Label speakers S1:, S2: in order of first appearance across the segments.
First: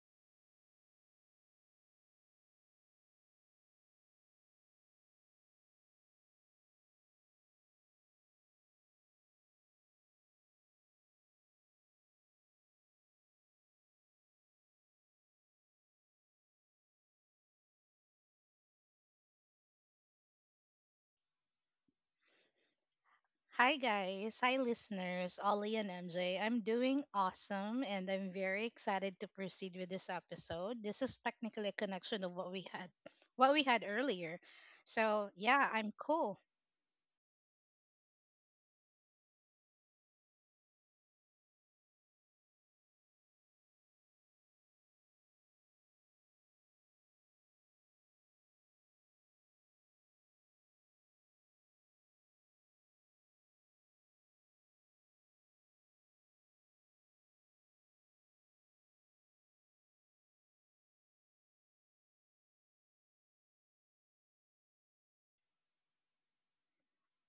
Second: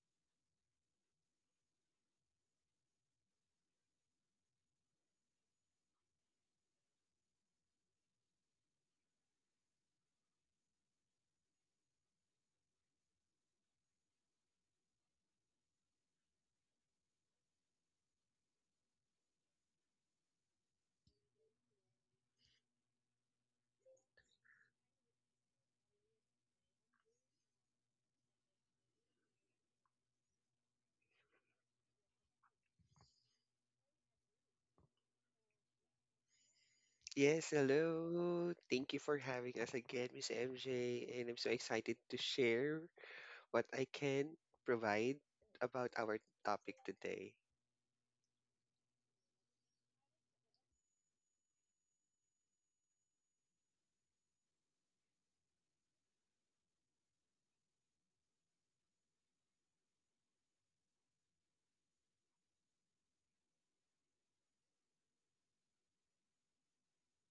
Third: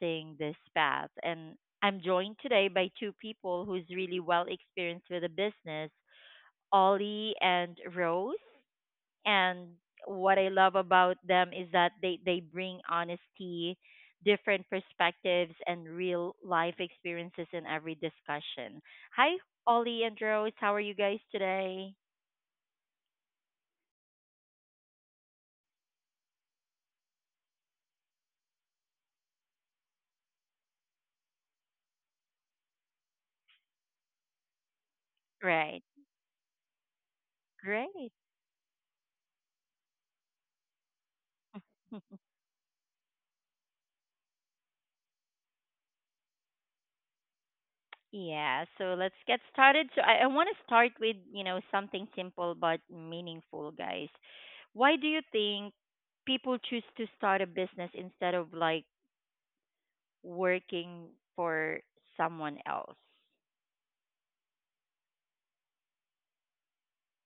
S1: choosing this path. And I'm joined today by two people who's really well experienced with the business, Ollie and Rose, and what I love about them is that they bring honesty, different perspectives, and real life experiences in every discussion. Hi, Ollie and Rose. How are you guys today?
S2: Hi guys, hi listeners, Ollie and MJ. I'm doing awesome and I'm very excited to proceed with this episode. This is technically a connection of what we had earlier. So yeah,
S1: Right.
S2: I'm cool.
S3: Yes,
S1: Great.
S3: hello. Thank you for having us again, Miss MJ, and I'm so excited to share what I can provide about our topic today.
S1: Yeah, so let's get started. So I want to start with, you know, something simple but meaningful, guys. Why do you think people choose to start a business instead of like working for someone else?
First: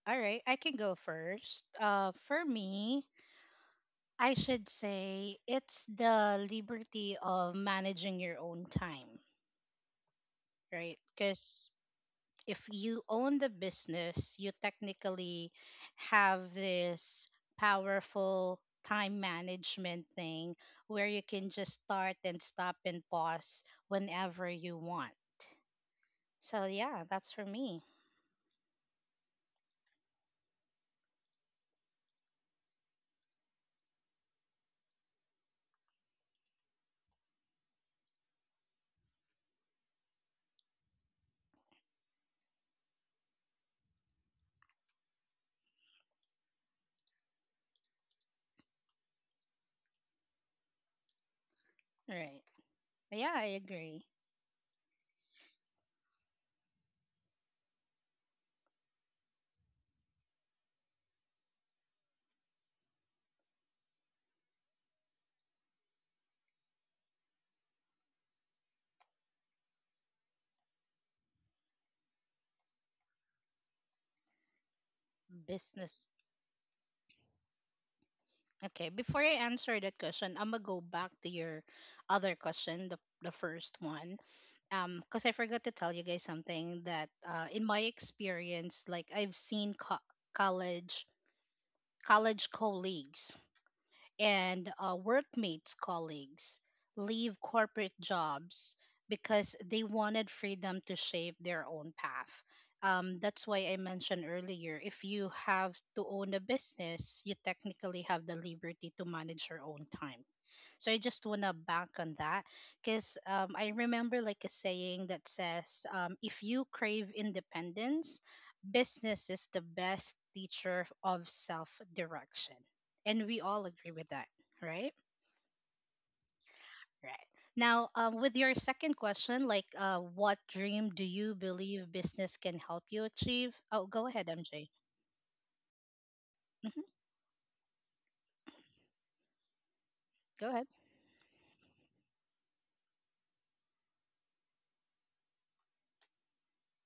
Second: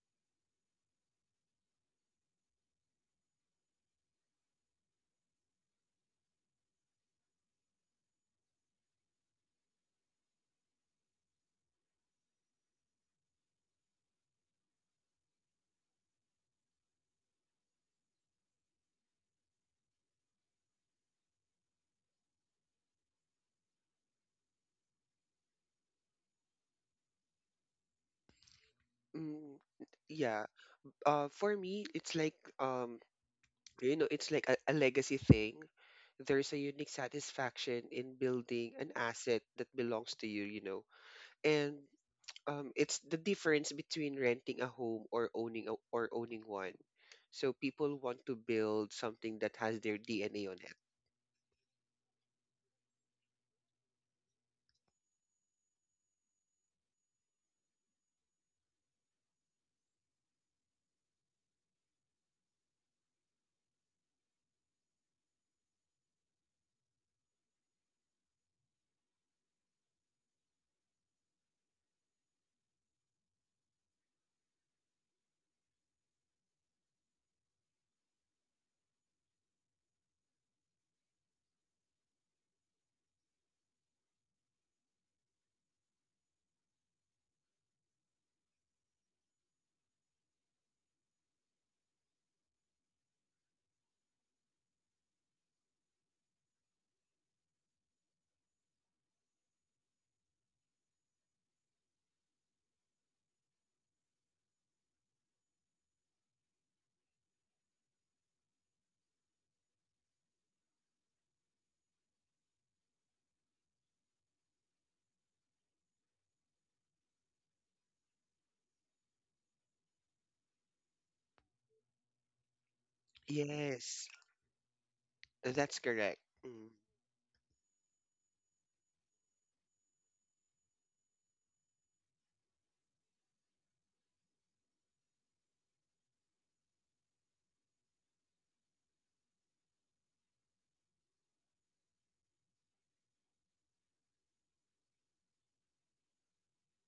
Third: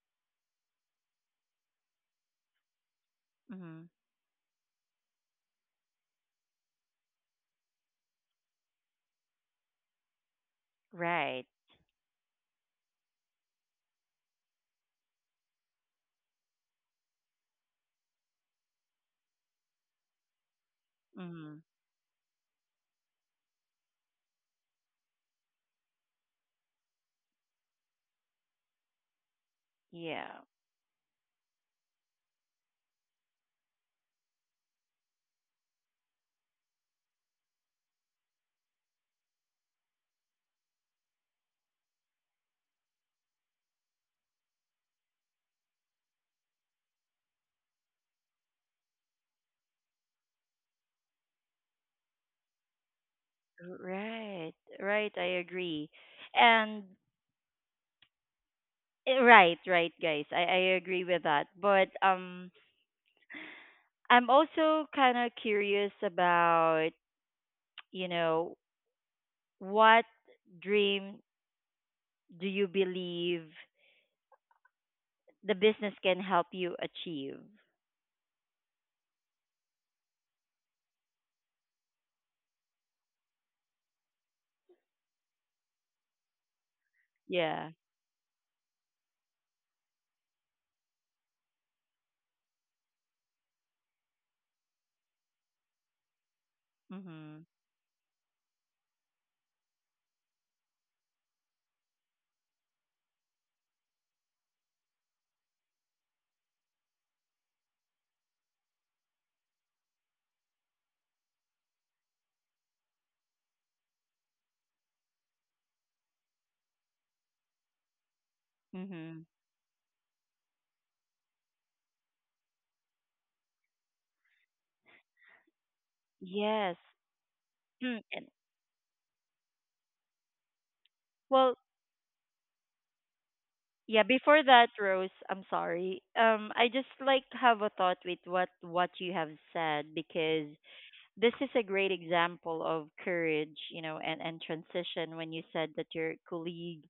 S2: All right, I can go first. For me,
S1: Mm-hmm.
S2: I should say it's the liberty of managing your own time, right?
S1: Right.
S2: Because if you own the business, you technically have this powerful time management thing where you can
S1: Mm-hmm.
S2: just start and stop and pause whenever you want. So, yeah, that's for me.
S3: Mm,
S1: Yeah.
S3: yeah, for me, it's like you know, it's like a legacy thing. There's a unique satisfaction in building an asset that belongs to you, you know, and it's the difference between renting a home or owning one. So people want to build something that has their DNA on it.
S2: Right. Yeah, I agree.
S1: Right. Right. I agree. And right, right, guys. I agree with that. But I'm also kind of curious about you know what dream do you believe the business
S2: Business.
S1: can help you achieve?
S2: Okay, before I answer that question, I'm gonna go back to your other question, the first one. Because I forgot to tell you guys something that in
S1: Yeah.
S2: my experience, like I've seen college college colleagues and workmates colleagues leave
S1: Mhm.
S2: corporate jobs because they wanted freedom to shape their own path. That's why I mentioned earlier if you have to own a business, you technically have the liberty to manage your own time. So I just want to bank on that because I remember like a saying that says, if you crave independence,
S1: Mhm.
S2: business is the best teacher of self direction. And we all agree
S3: Yes,
S2: with that, right?
S3: that's correct. Mm,
S1: Yes.
S2: Right. Now,
S1: Mm, And
S2: with your second question, like what dream do you
S1: well,
S2: believe business can help you achieve? Oh,
S1: Yeah,
S2: go ahead,
S1: before that,
S2: MJ.
S1: Rose, I'm sorry. I
S2: Hmm.
S1: just like have a thought with what you have said because
S2: Go ahead.
S1: this is a great example of courage, you know, and transition when you said that your colleague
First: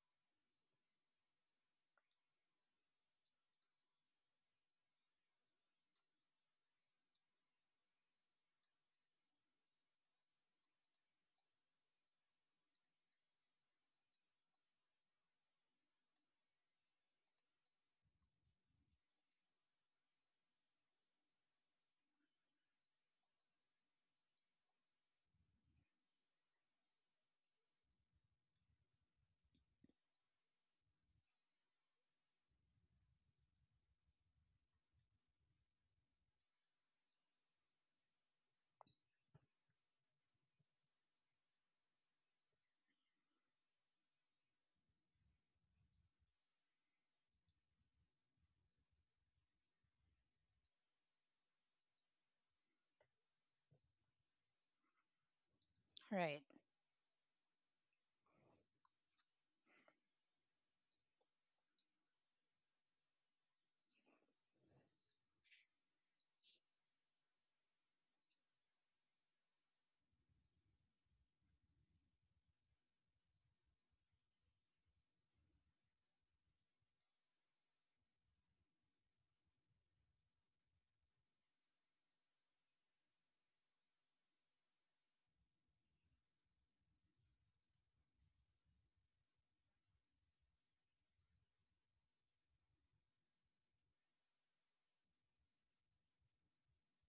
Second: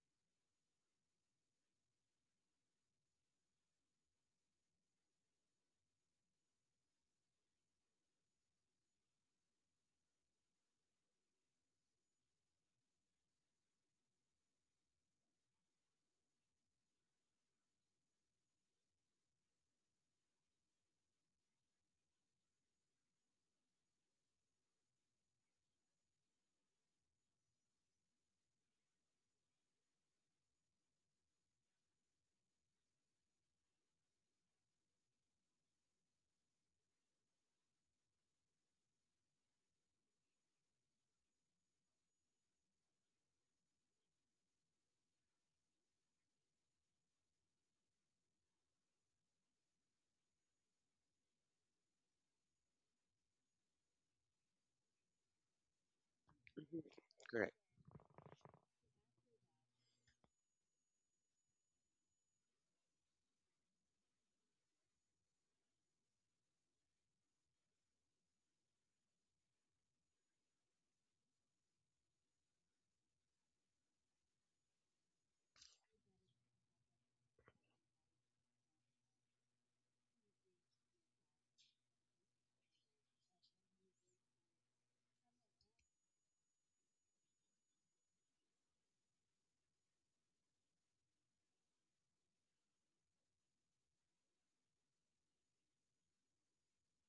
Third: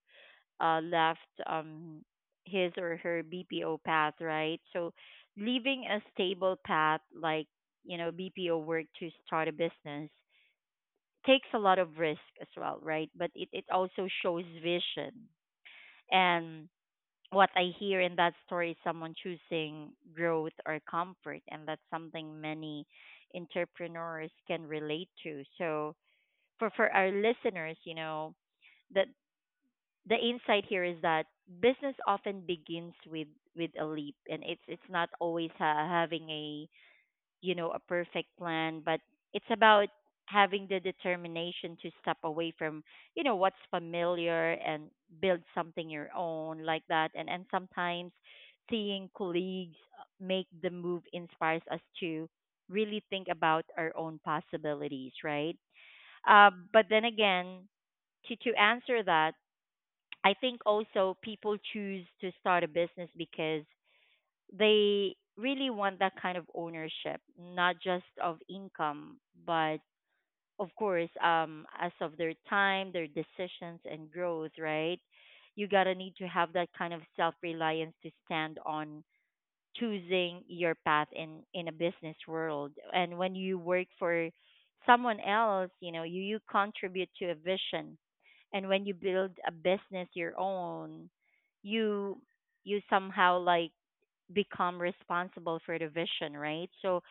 S1: left his or her BPO path, right? So leaving a stable path like, you know, BPO work to start a business takes a lot of risk as well, right? But it also shows vision and what I hear in that story is someone choosing growth or comfort, and that's something many entrepreneurs can relate to. So, for our listeners, you know, the the insight here is that business often begins with a leap, and it's not always having a, you know, a perfect plan, but it's about having the determination to step away from, you know, what's familiar and build something your own like that. And sometimes seeing colleagues make the move inspires us to really think about our own possibilities, right?
S2: Right,
S3: mhm,
S1: But then
S3: Correct.
S1: again, to answer that, I think also people choose to start a business because they really want that kind of ownership, not just of income, but of course, as of their time, their decisions, and growth, right? You gotta need to have that kind of self reliance to stand on choosing your path in a business world. And when you work for someone else, you know, you contribute to a vision. And when you build a business your own, you you somehow like become responsible for the vision, right? So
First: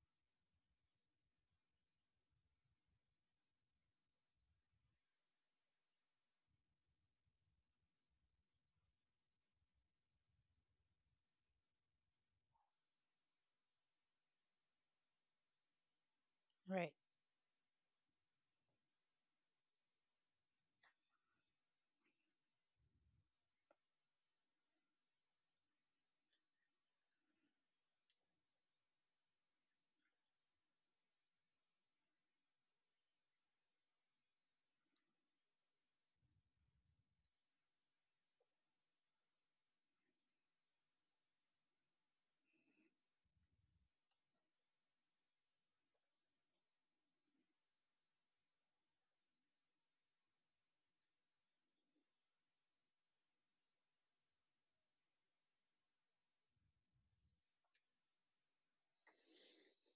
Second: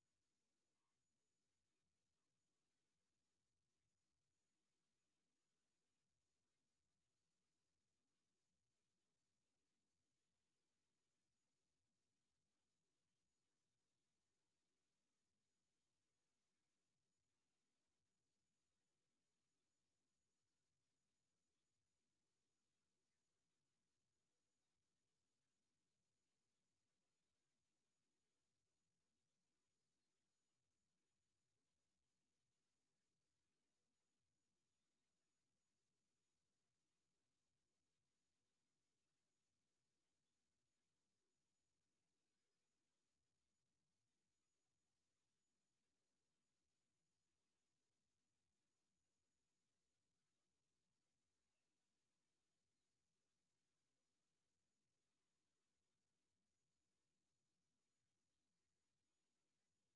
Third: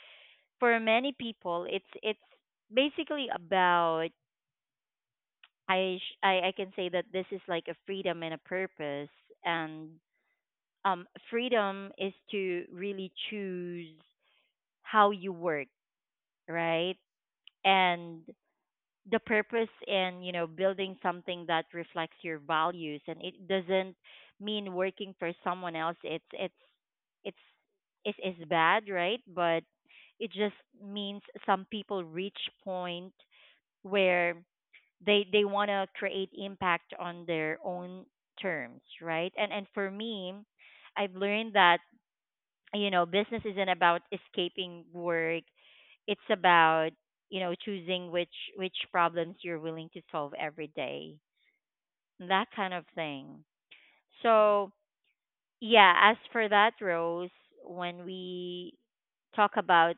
S1: for many people, it's basically about I can say that this is like a freedom and a purpose, and um, freedom is to really choose how you work,
S2: right.
S1: right? And the purpose in, you know, building something that reflects your values, and it doesn't mean working for someone else. It's it's it's it's, it's bad, right? But it just means some people reach point where they want to create impact on their own terms, right? And for me, I've learned that, you know, business isn't about escaping work. It's about, you know, choosing which problems you're willing to solve every day, that kind of thing. So yeah, as for that, Rose, when we talk about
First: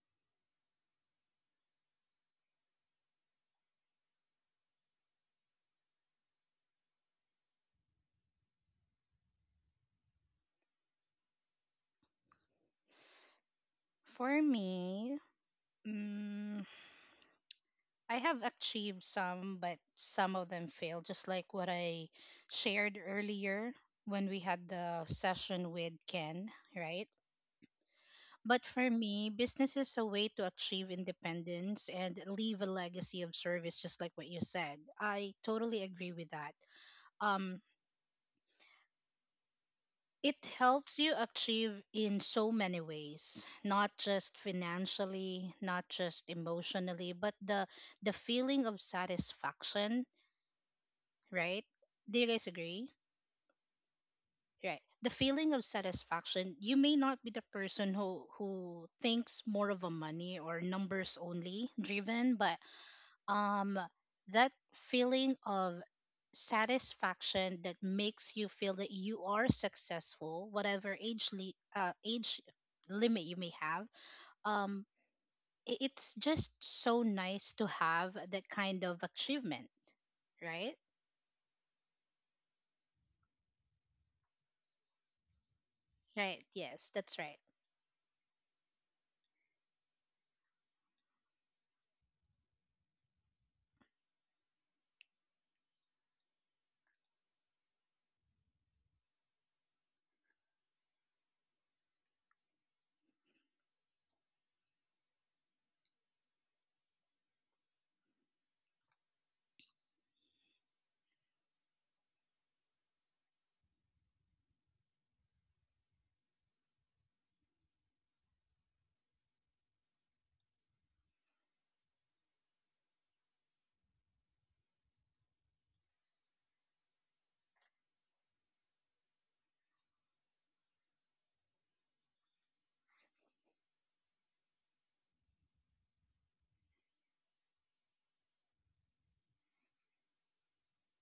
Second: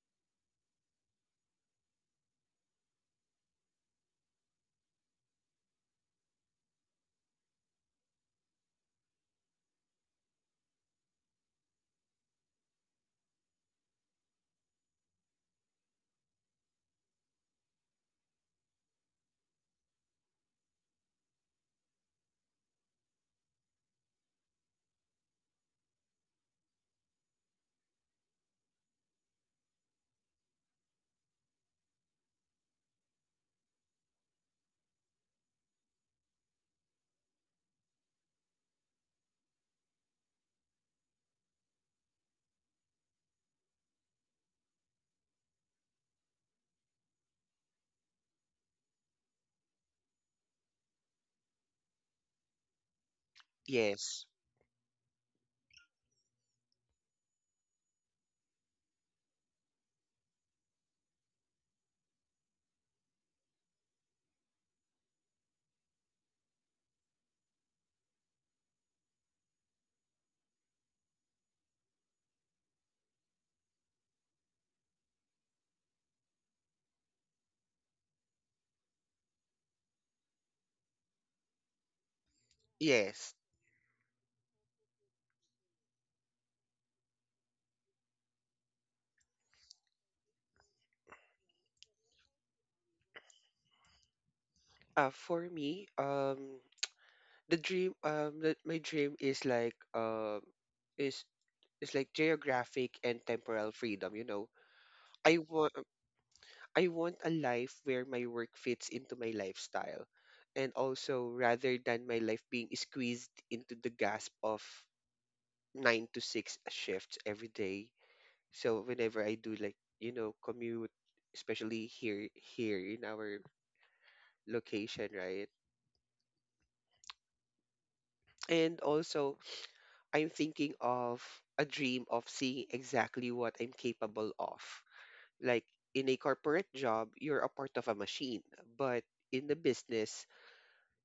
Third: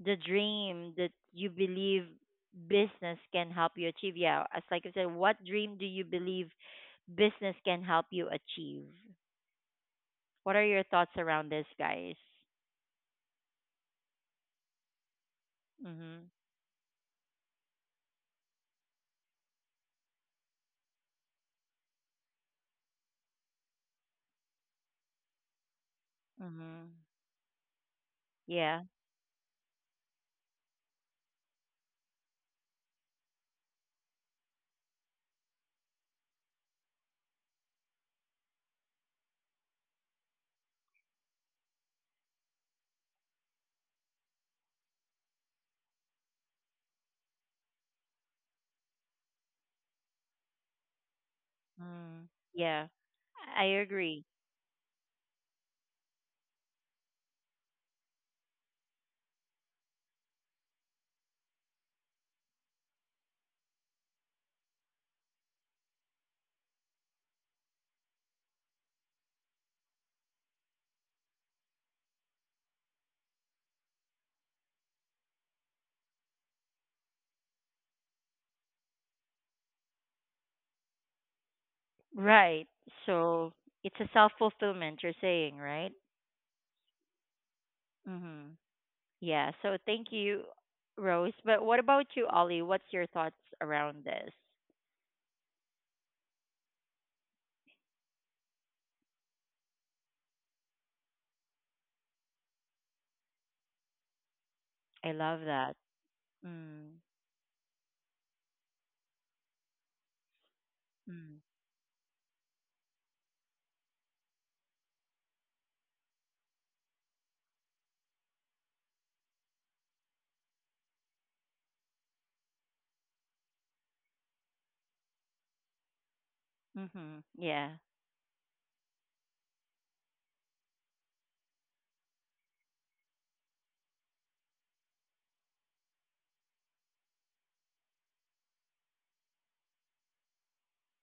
S1: the dream that you believe business can help you achieve, yeah, as like I said, what dream do you believe business can help you achieve? What are your thoughts around this, guys?
S2: For me,
S1: Mhm.
S2: mm, I have achieved some, but some of them failed, just like what I shared earlier when we had the session with Ken,
S1: Mhm.
S2: right? But
S1: Yeah.
S2: for me, business is a way to achieve independence and leave a legacy of service, just like what you said. I totally agree with that. Um, it helps you achieve in so many ways, not just financially, not just emotionally, but the feeling of satisfaction, right? Do
S1: Mm,
S2: you guys
S1: yeah,
S2: agree?
S1: I agree.
S3: Yes.
S2: Right. The feeling of satisfaction, you may not be the person who thinks more of a money or numbers only driven, but um, that feeling of satisfaction that makes you feel that you are successful, whatever age limit you may have, um, it's just so nice to have that kind of achievement, right?
S1: Right.
S3: Yes.
S1: So it's a self fulfillment, you're saying, right?
S2: Right. Yes, that's right.
S1: Mm-hmm. Yeah. So thank you, Rose. But what about you, Ollie? What's your thoughts around this?
S3: For me, the, my dream is like, is is like geographic and temporal freedom. You know,
S1: I
S3: I
S1: love
S3: want,
S1: that.
S3: I
S1: Mm,
S3: want a life where my work fits into my lifestyle. And also,
S1: mm,
S3: rather than my life being squeezed into the gasp of 9 to 6 shifts every day. So, whenever I do, like, you know, commute, especially here in our location, right?
S1: mm-hmm. Yeah.
S3: And also, I'm thinking of a dream of seeing exactly what I'm capable of. Like, in a corporate job, you're a part of a machine, but in the business,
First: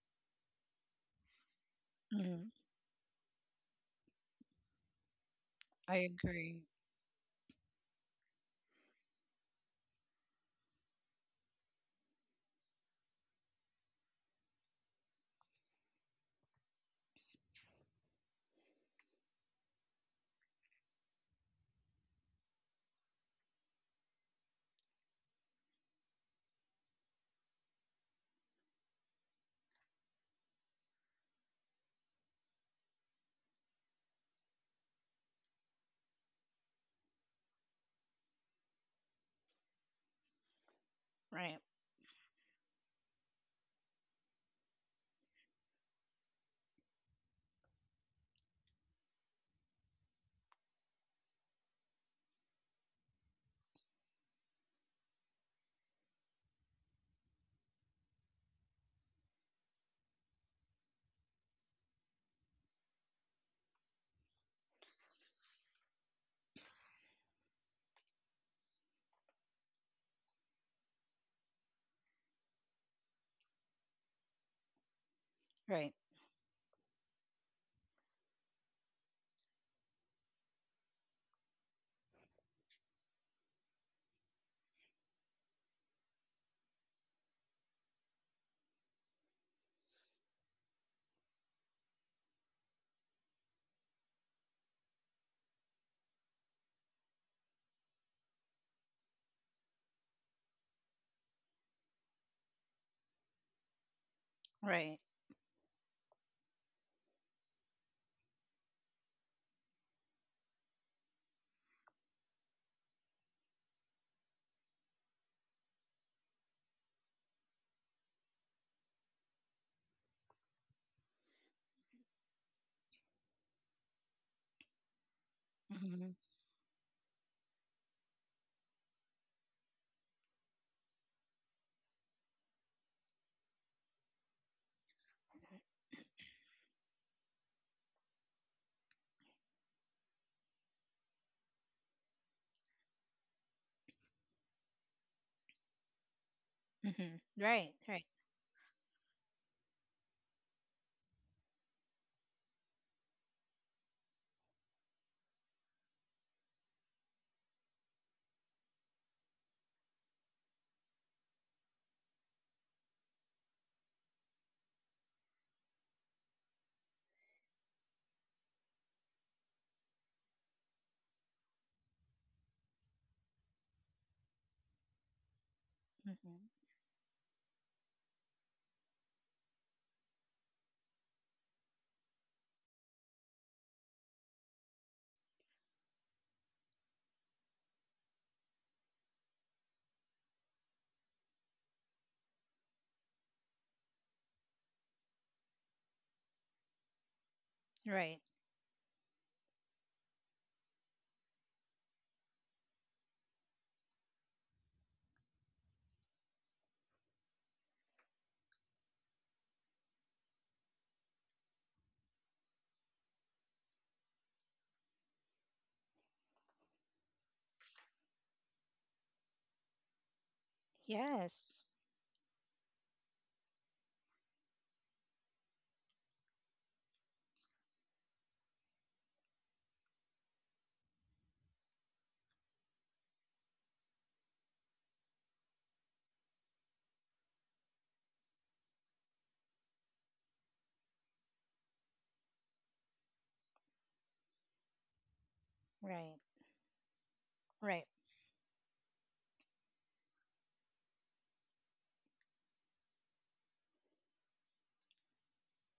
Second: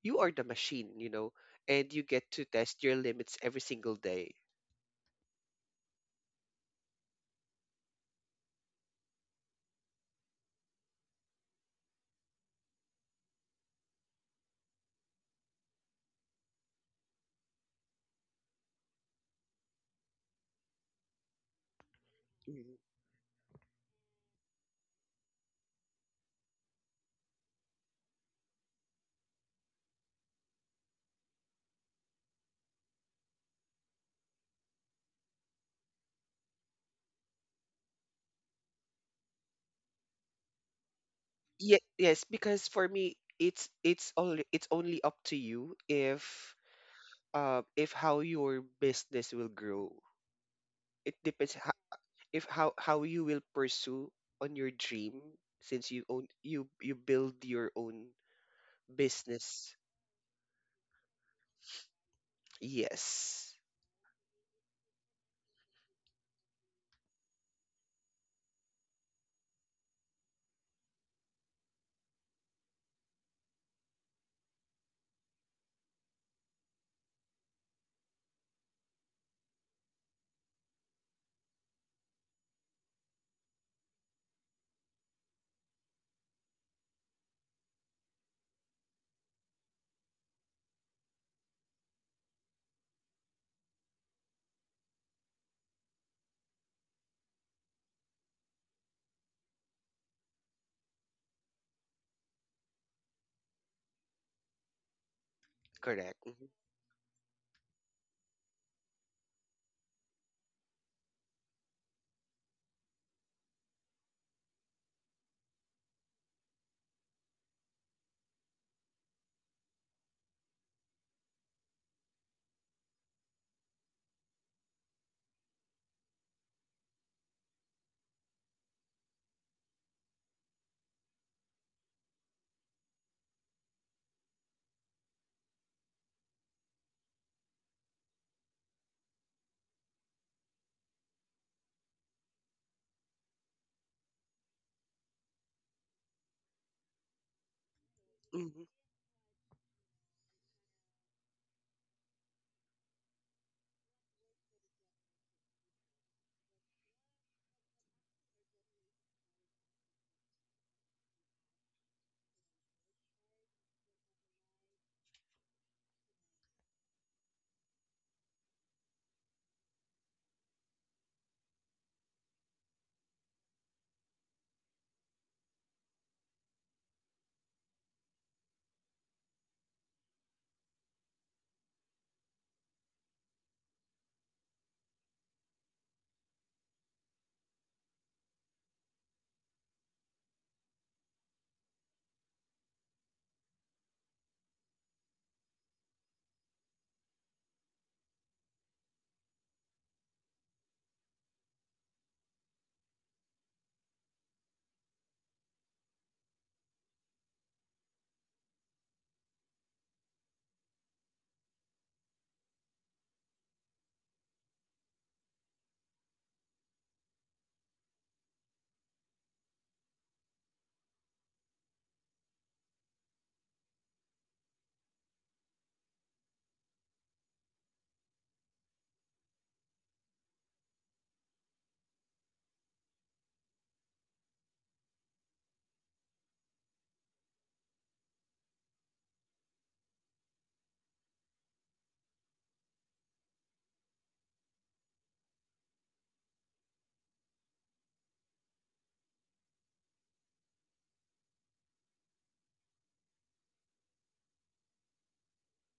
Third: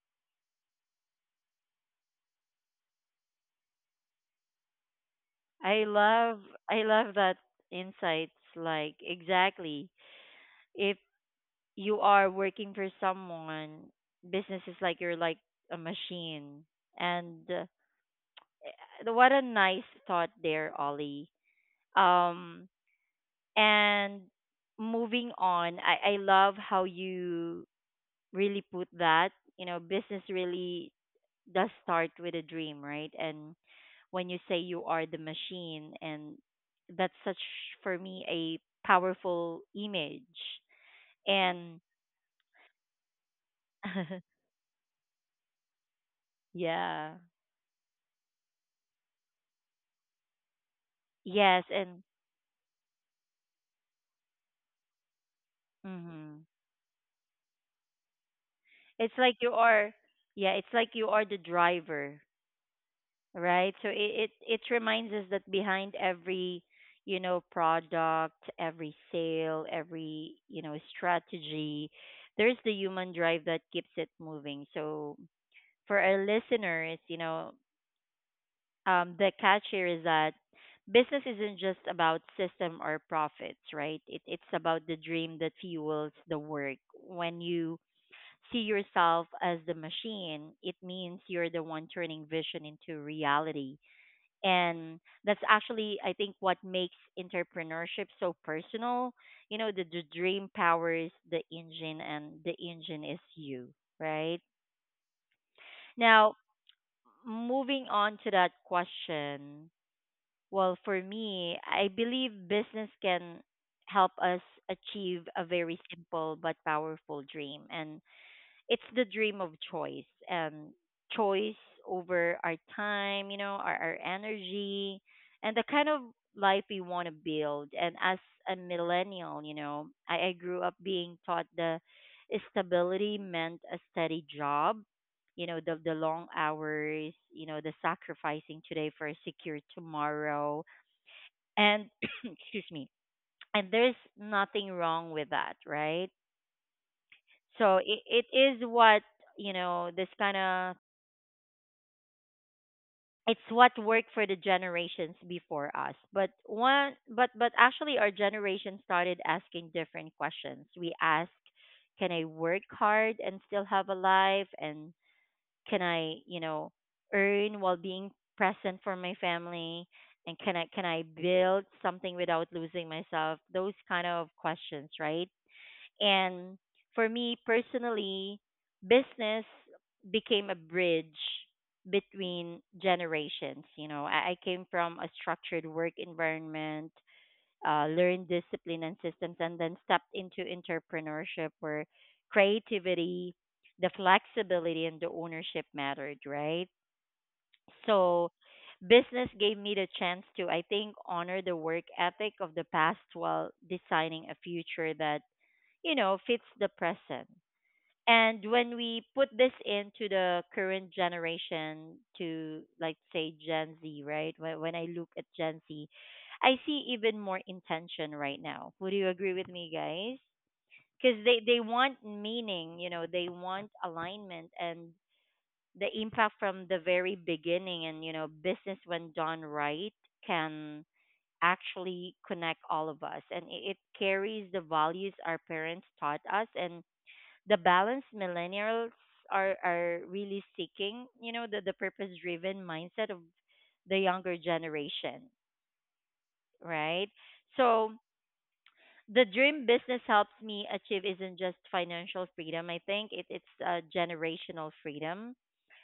S3: you are the machine, you know, and you get to
S2: Mhm.
S3: test your limits every single day.
S1: I
S2: I
S1: love
S2: agree.
S1: I love that insights, like exactly, if you are working for someone, business is like you're like a machine. And Eh, What a nice thought there, Ollie. Um,
S3: Mhm.
S1: and moving on, I love how you really put that. You know, business really does start with a dream, right? And when you say you are the machine, and that's such for me a powerful image.
S2: Right.
S3: Ye-
S1: And
S3: yes, because for me, it's it's only it's only up to you
S1: yeah,
S3: if how your business will grow. It depends
S1: yes,
S3: ho-
S1: and
S3: if how how you will pursue on your dream since you own
S1: mhm.
S3: you build your own
S1: It's like you
S3: business.
S1: are, yeah, it's like you are the driver,
S3: Yes,
S1: right? So it reminds us that behind every, you know, product, every sale, every, you know, strategy, there's the human drive that keeps it moving. So
S2: Right.
S1: for our listeners, you know, the catch here is that business isn't just about system or profits, right? It's about the dream that fuels the work. When you see yourself as the machine, it means you're the one turning vision into reality. And that's actually, I think, what makes entrepreneurship so personal. You know, the dream powers the engine and the engine is you, right?
S2: Right.
S3: correct.
S1: Now,
S3: Mhm.
S1: moving on to that question, well, for me, I believe business can help us achieve a very simple but powerful dream, and it's the dream of choice. um Choice over our time, you know, our energy, and the kind of
S2: Hmm.
S1: life we want to build. And as a millennial, you know, I grew up being taught the stability meant a steady job, you know, the long hours, you know, the sacrificing today for a secure tomorrow. And excuse me, and there's nothing wrong with that, right?
S2: Hmm. Right.
S1: So it,
S2: Right.
S1: it is
S3: Mhm.
S1: what, you know, this kind of, it's what worked for the generations before us. But one but actually our generation started asking different questions. We ask, can I work hard and still have a life, and can I, you know, earn while being present for my family, and can I build something without losing myself? Those kind of questions, right?
S2: Hmm.
S1: And for me personally, business became a bridge between generations. You know, I came from a structured work environment, learned discipline and systems, and then stepped into entrepreneurship where creativity, the flexibility, and the ownership mattered, right?
S2: Right.
S1: So, business gave me the chance to, I think, honor the work ethic of the past while designing a future that, you know, fits the present. And when we put this into the current generation to like say Gen Z, right? When I look at Gen Z, I see even more intention right now. Would you agree with me, guys? Because they
S2: Yes.
S1: want meaning, you know, they want alignment and the impact from the very beginning. And, you know, business, when done right, can actually connect all of us. And it carries the values our parents taught us and the balance millennials are really seeking, you know, the purpose driven mindset of the younger generation,
S2: Right.
S1: right?
S2: Right.
S1: So the dream business helps me achieve isn't just financial freedom. I think it's a generational freedom.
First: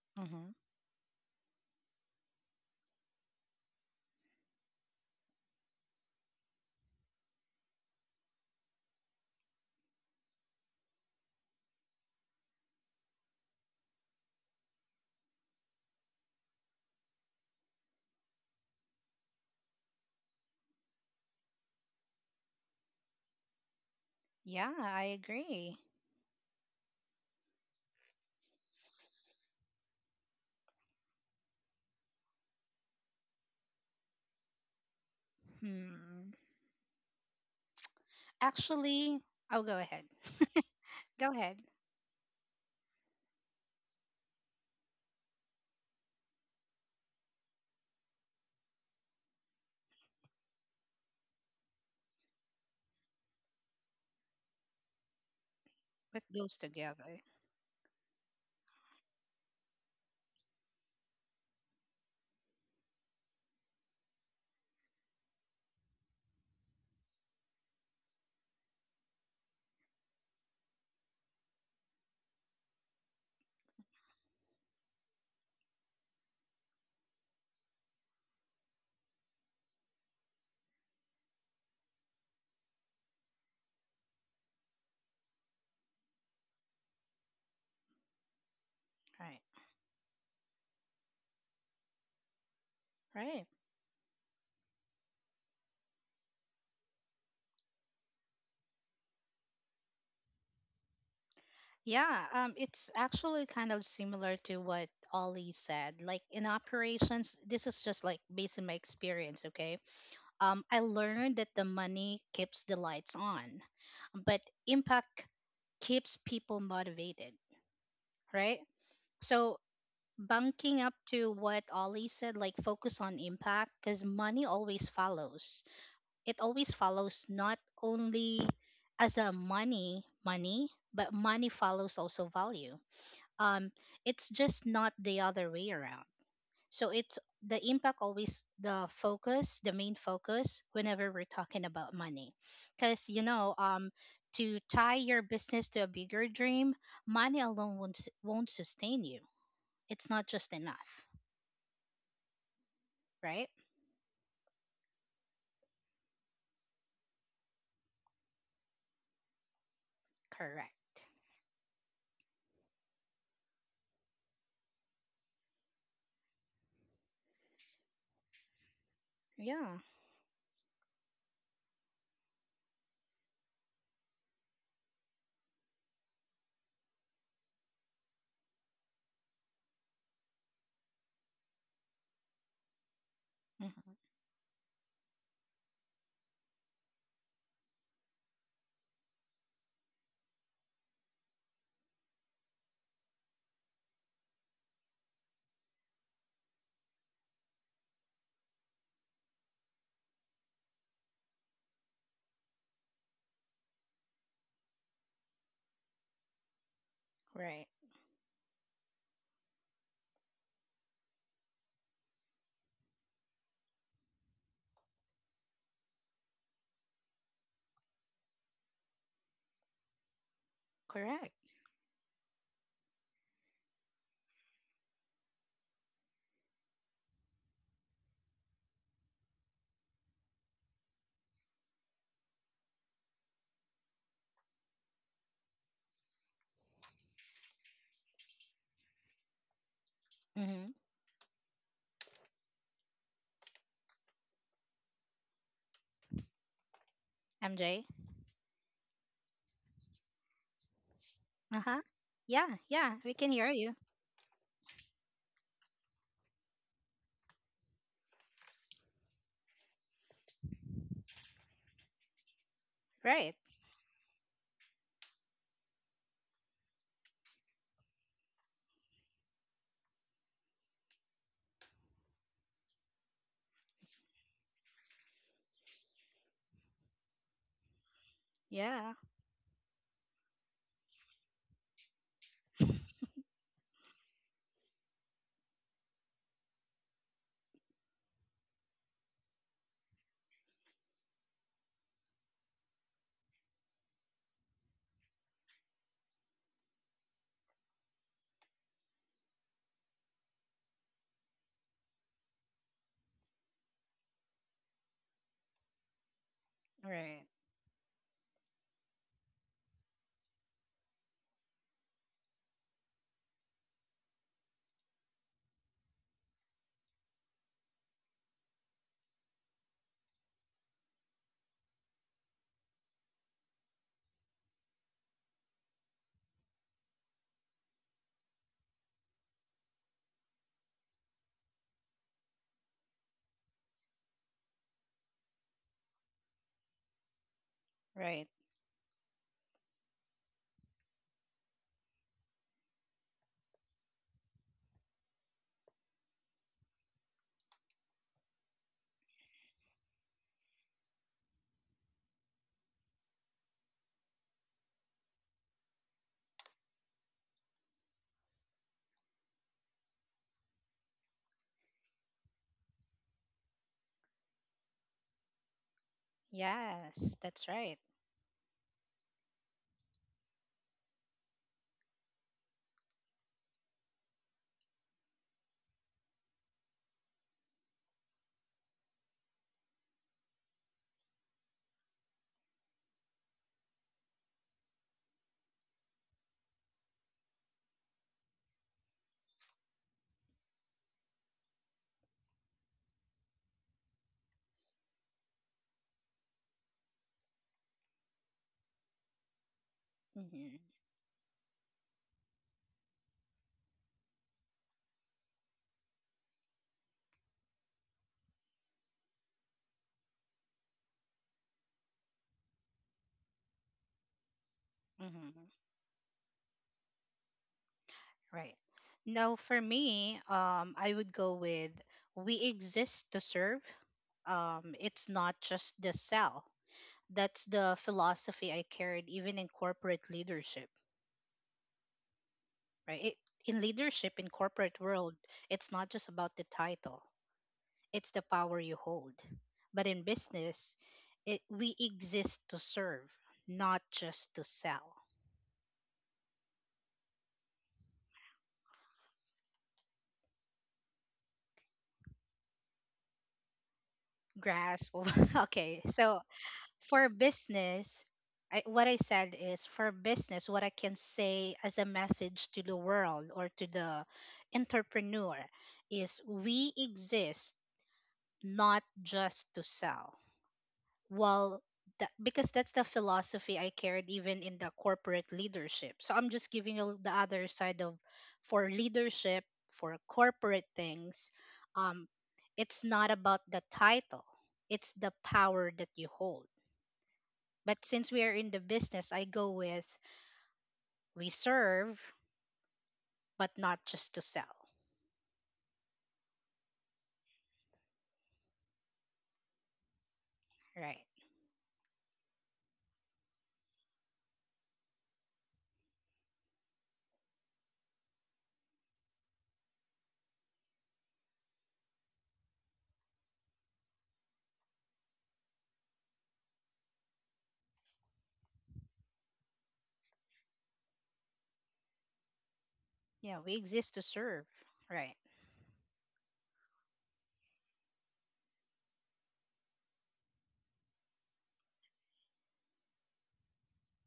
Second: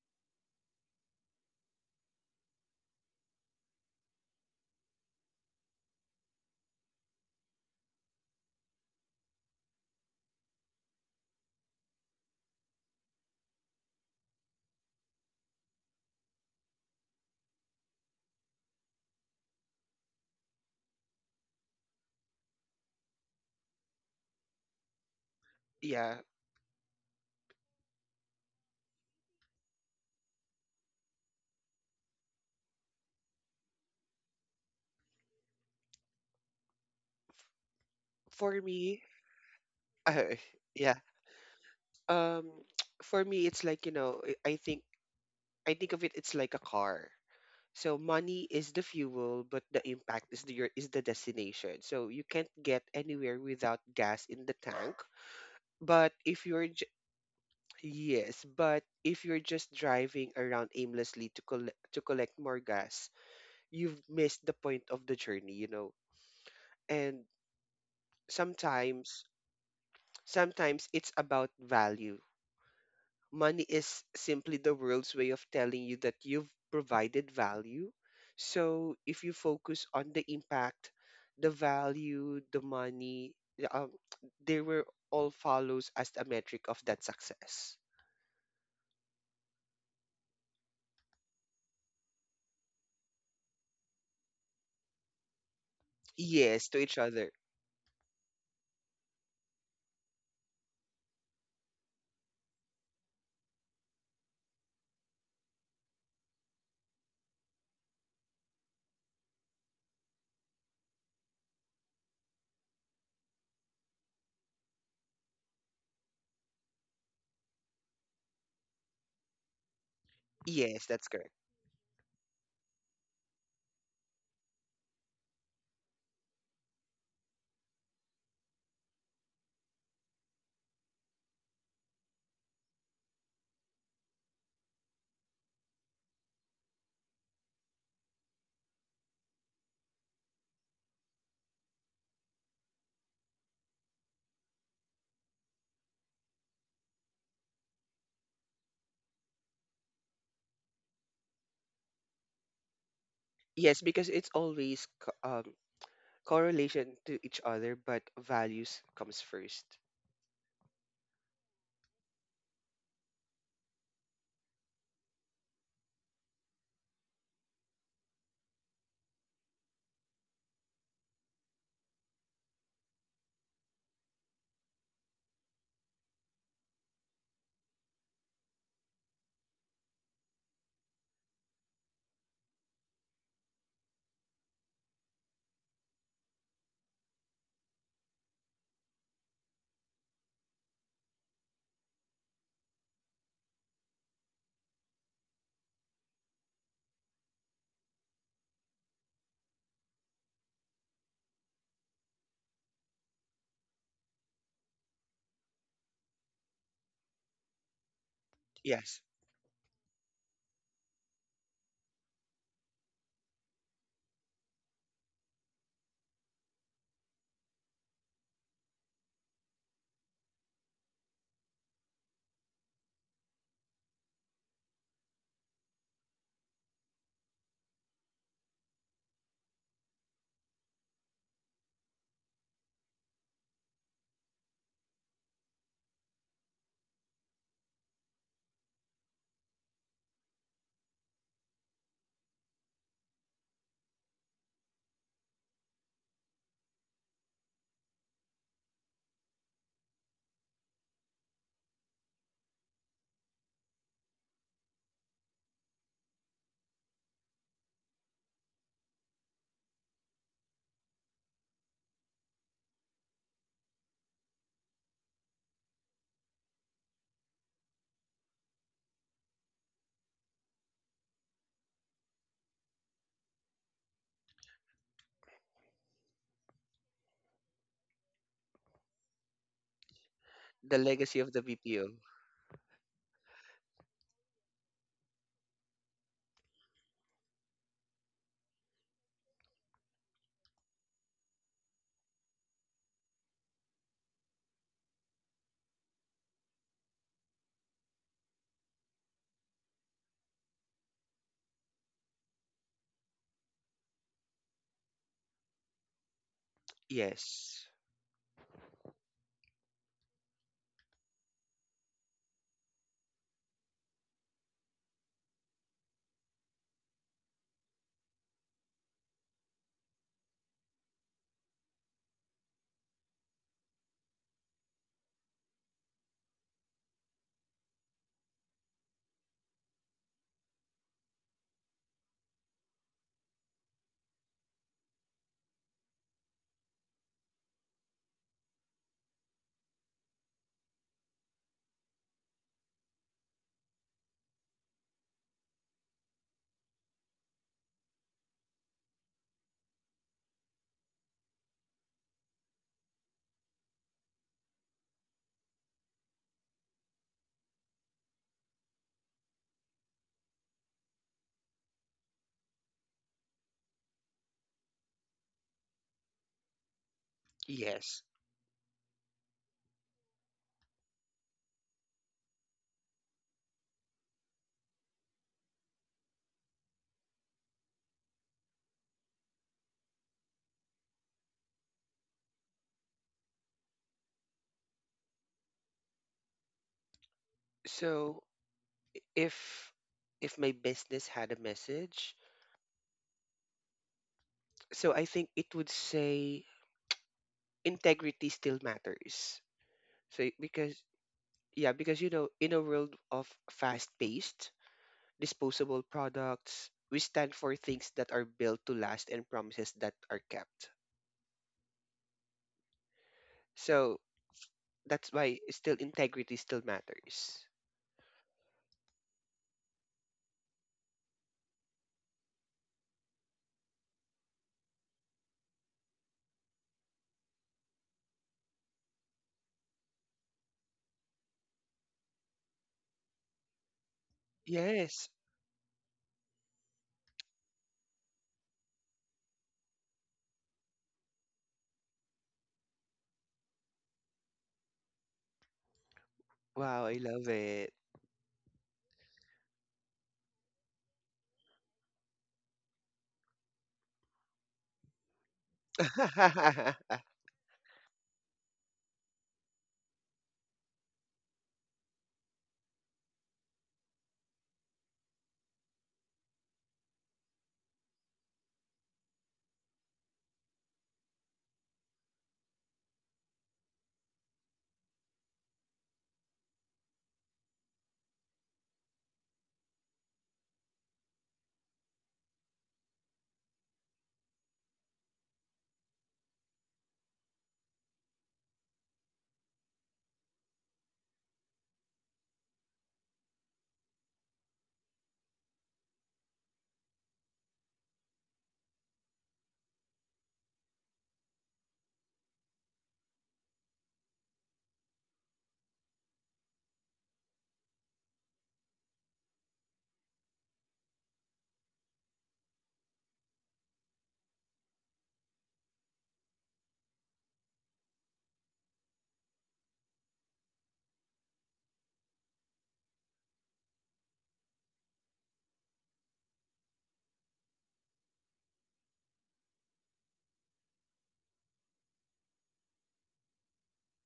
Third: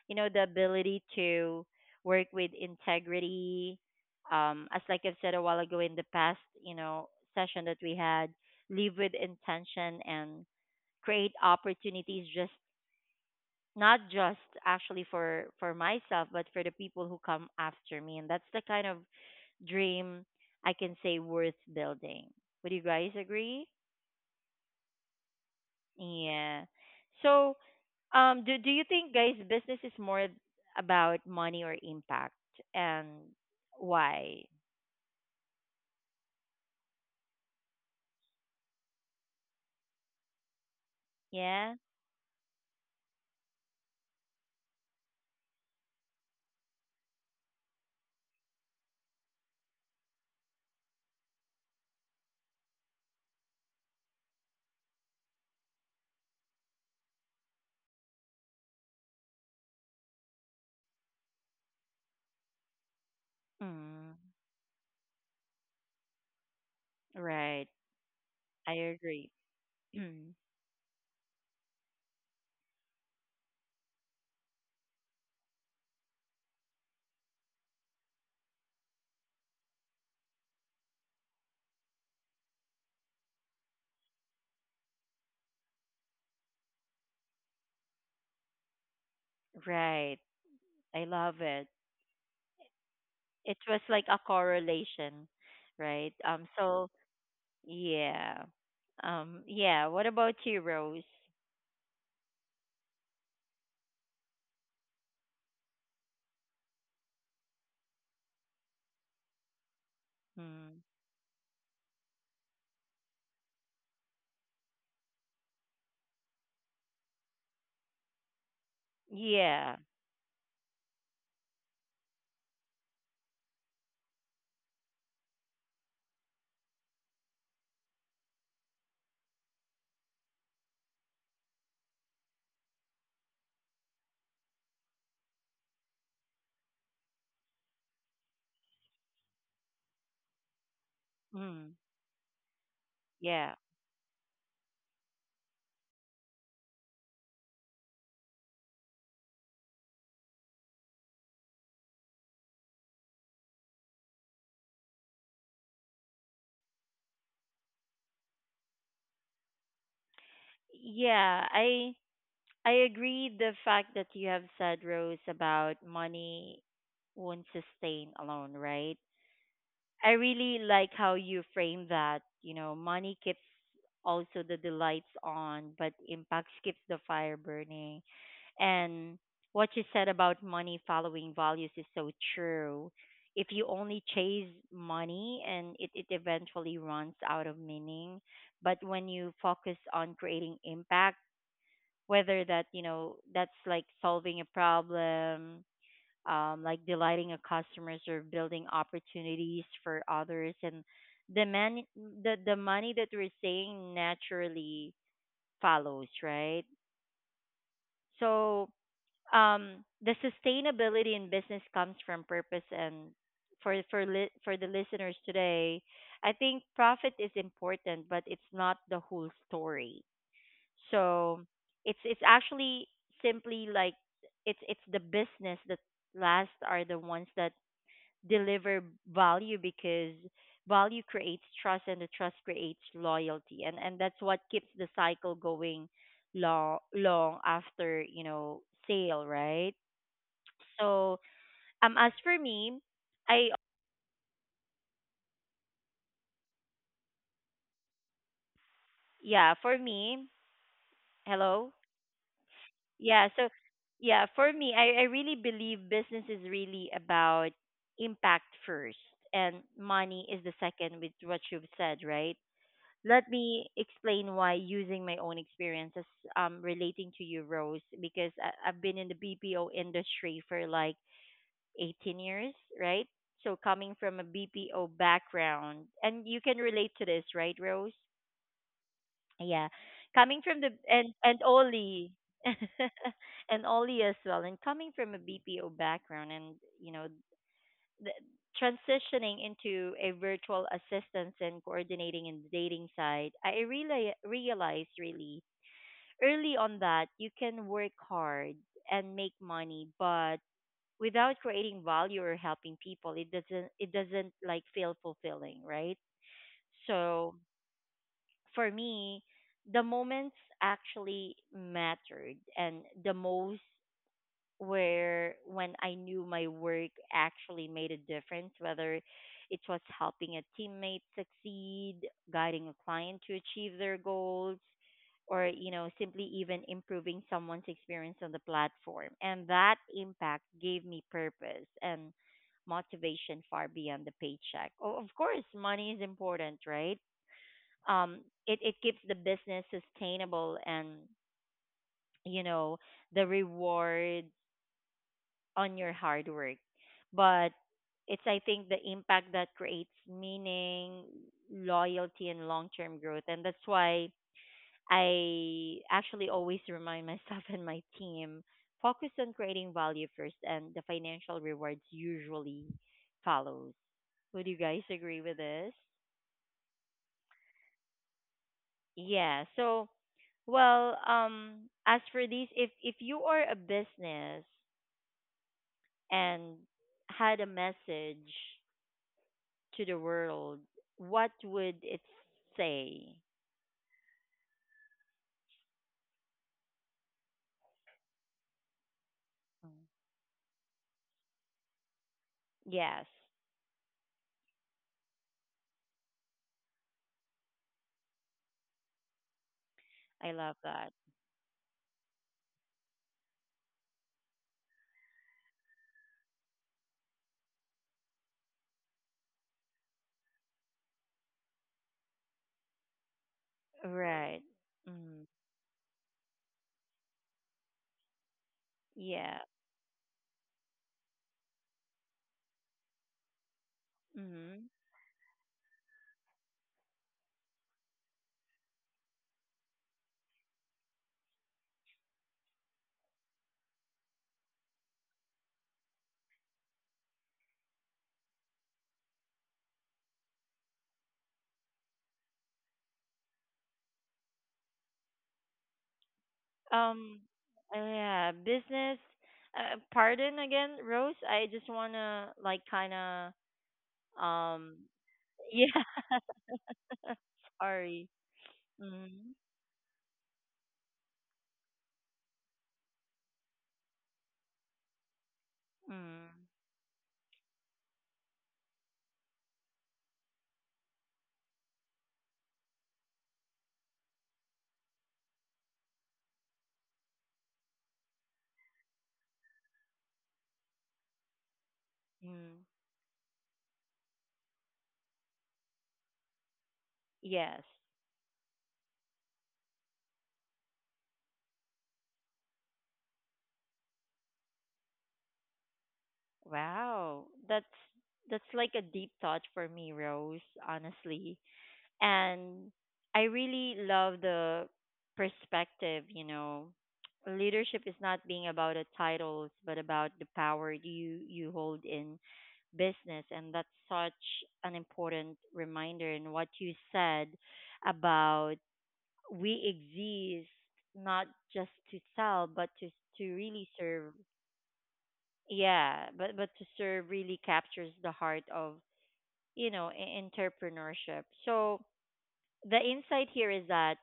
S1: You know, the
S2: Hmm.
S1: ability to work with integrity. As like I've said a while ago in the past, you know, session that we had, live with intention and create opportunities just not just actually for myself but for the people who come after me. And that's the kind of dream I can say worth building. Would you guys agree?
S2: Yeah, I agree.
S3: Yeah,
S1: Yeah, so do you think, guys, business is more about money or impact, and why?
S2: Hmm.
S3: for me,
S2: Actually, I'll go ahead.
S3: uh, yeah.
S2: Go ahead.
S1: Yeah.
S3: Um, for me, it's like you know, I I think I think of it's like a car. So money is the fuel, but the impact is the destination. So you can't get anywhere without gas in the tank. But
S2: Put
S3: if
S2: those
S3: you're j-
S2: together.
S3: Yes, but if you're just driving around aimlessly to collect more gas, you've
S1: Mm,
S3: missed the point of the journey, you know. And
S1: right, I
S3: sometimes
S1: agree. Mm,
S3: sometimes it's about value. Money is simply the world's way of telling you that you've provided value. So if you focus on the impact, the value, the money, the, they were all follows as a metric of that success.
S2: Right.
S1: right, I love it.
S2: Right.
S1: It was like a correlation, right?
S3: Yes, to each other.
S1: Yeah. Yeah. What about you, Rose?
S2: Yeah, it's actually kind of similar to what Ollie said. Like in operations, this is just like based on my experience, okay? Um, I
S1: Mm.
S2: learned that the money keeps the lights on, but impact keeps people motivated, right? So,
S1: Yeah.
S2: bunking
S3: Yes,
S2: up
S3: that's
S2: to
S3: correct.
S2: what Ollie said, like focus on impact because money always follows. It always follows not only as a money, money, but money follows also value. Um, it's just not the other way around. So it's the impact always the focus, the main focus whenever we're talking
S1: Mm.
S2: about money. Cuz you know,
S1: Yeah.
S2: um, to tie your business to a bigger dream, money alone won't sustain you. It's not just enough, right?
S3: Yes, because it's always correlation to each other, but values comes first.
S2: Correct.
S1: Yeah, I agree the fact that you have said, Rose, about money won't sustain alone, right?
S2: Yeah.
S1: I really like how you frame that. You know, money keeps also the delights on, but impact keeps the fire burning. And what you said about money following values is so true. If you only
S2: Hmm.
S1: chase money, and it eventually runs out of meaning. But when you focus on creating impact, whether that, you know, that's like solving a problem, like delighting our customers or building opportunities for others, and the man the money that we're saying naturally follows, right?
S2: Right.
S1: So
S3: Yes,
S1: the sustainability in business comes from purpose, and for for the listeners today, I think profit is important, but it's not the whole story.
S2: Correct.
S1: So it's actually simply like it's the business that last are the ones that deliver value, because value creates trust, and the trust creates loyalty, and that's what keeps the cycle going long, long after sale, right?
S2: Mhm.
S1: So, as for me, I
S2: MJ.
S1: yeah, for me. Hello?
S2: Uh-huh. Yeah, yeah, we
S1: Yeah.
S2: can hear
S1: So,
S2: you.
S1: yeah, for me, I really believe business is really about impact first and money is the second with what you've said, right? Let
S2: Right.
S1: me explain why, using my own experiences, relating to you, Rose. Because I've been in the BPO industry for like 18 years, right? So coming from a BPO background, and you can relate to this, right, Rose?
S2: Yeah.
S1: Yeah. Coming from the
S3: the
S1: and
S3: legacy of
S1: and
S3: the BPO.
S1: Oli and Oli as well, and coming from a BPO background, and you know the, transitioning into a virtual assistance and coordinating in the dating side, I really realized really early on that you can work hard and make money, but without creating value or helping people, it doesn't, like, feel fulfilling, right?
S2: Right.
S1: So
S3: Yes,
S1: for me, the moments actually mattered and the most where when I knew my work actually made a difference, whether it was helping a teammate succeed, guiding a client to achieve their goals, or simply even improving someone's experience on the platform. And that impact gave me purpose and motivation far beyond the paycheck. Oh, of course, money is important, right? Um,
S2: Right.
S1: it keeps the business sustainable and, you know, the reward on your hard work. But it's, I think, the impact that creates meaning, loyalty, and long term growth. And that's why I actually always remind myself and my team focus on creating value first, and the financial rewards usually follows. Would you guys agree with this?
S2: Yes, that's right.
S3: yes.
S1: Yeah. So, well, as for these, if you are a business and had a message to the world, what would it say?
S3: So if
S1: Mm.
S3: if my business had a message,
S1: Yes,
S3: so I think it would say integrity still matters. So
S1: I love
S2: Mhm.
S3: because
S1: that.
S3: yeah, because you know, in a world of fast paced disposable products, we stand for things that are built to last and promises that are kept. So
S1: Right.
S3: that's
S1: Mm.
S3: why still integrity still matters.
S2: Right. Now,
S1: Yeah.
S2: for me, I would go with we exist to serve.
S1: Mm.
S2: It's not just the sell. That's the philosophy I carried even in corporate leadership, right? It, in leadership, in corporate
S3: Yes.
S2: world, it's not just about the title. It's the power you hold. But in business, it, we exist to serve, not just to sell.
S3: Wow, I
S1: Um.
S3: love it.
S1: Yeah. Business. Pardon again, Rose. I just wanna, like, kind of um.
S2: Grasp. Okay,
S1: Yeah.
S2: so for business,
S1: Sorry.
S2: what I
S1: Mm.
S2: said is for business, what I can say as a message to the world or to the entrepreneur is
S1: Mm.
S2: we exist not just to sell. Well, that, because that's the philosophy I carried even in the corporate leadership. So I'm just giving you the other side of for leadership, for corporate things. Um,
S1: Mm.
S2: it's not about the title, it's the power that you hold
S1: Yes.
S2: but since we are in the business, I go with we serve, but not just to sell.
S1: Wow. That's like a deep thought for me, Rose.
S2: Right.
S1: Honestly. And I really love the perspective, you know. Leadership is not being about the titles, but about the power you hold in business, and that's such an important reminder. And what you said about we exist not just to sell, but to
S2: Yeah, we
S1: really
S2: exist to
S1: serve.
S2: serve. Right.
S1: Yeah, but to serve really captures the heart of, you know, entrepreneurship. So the insight here is that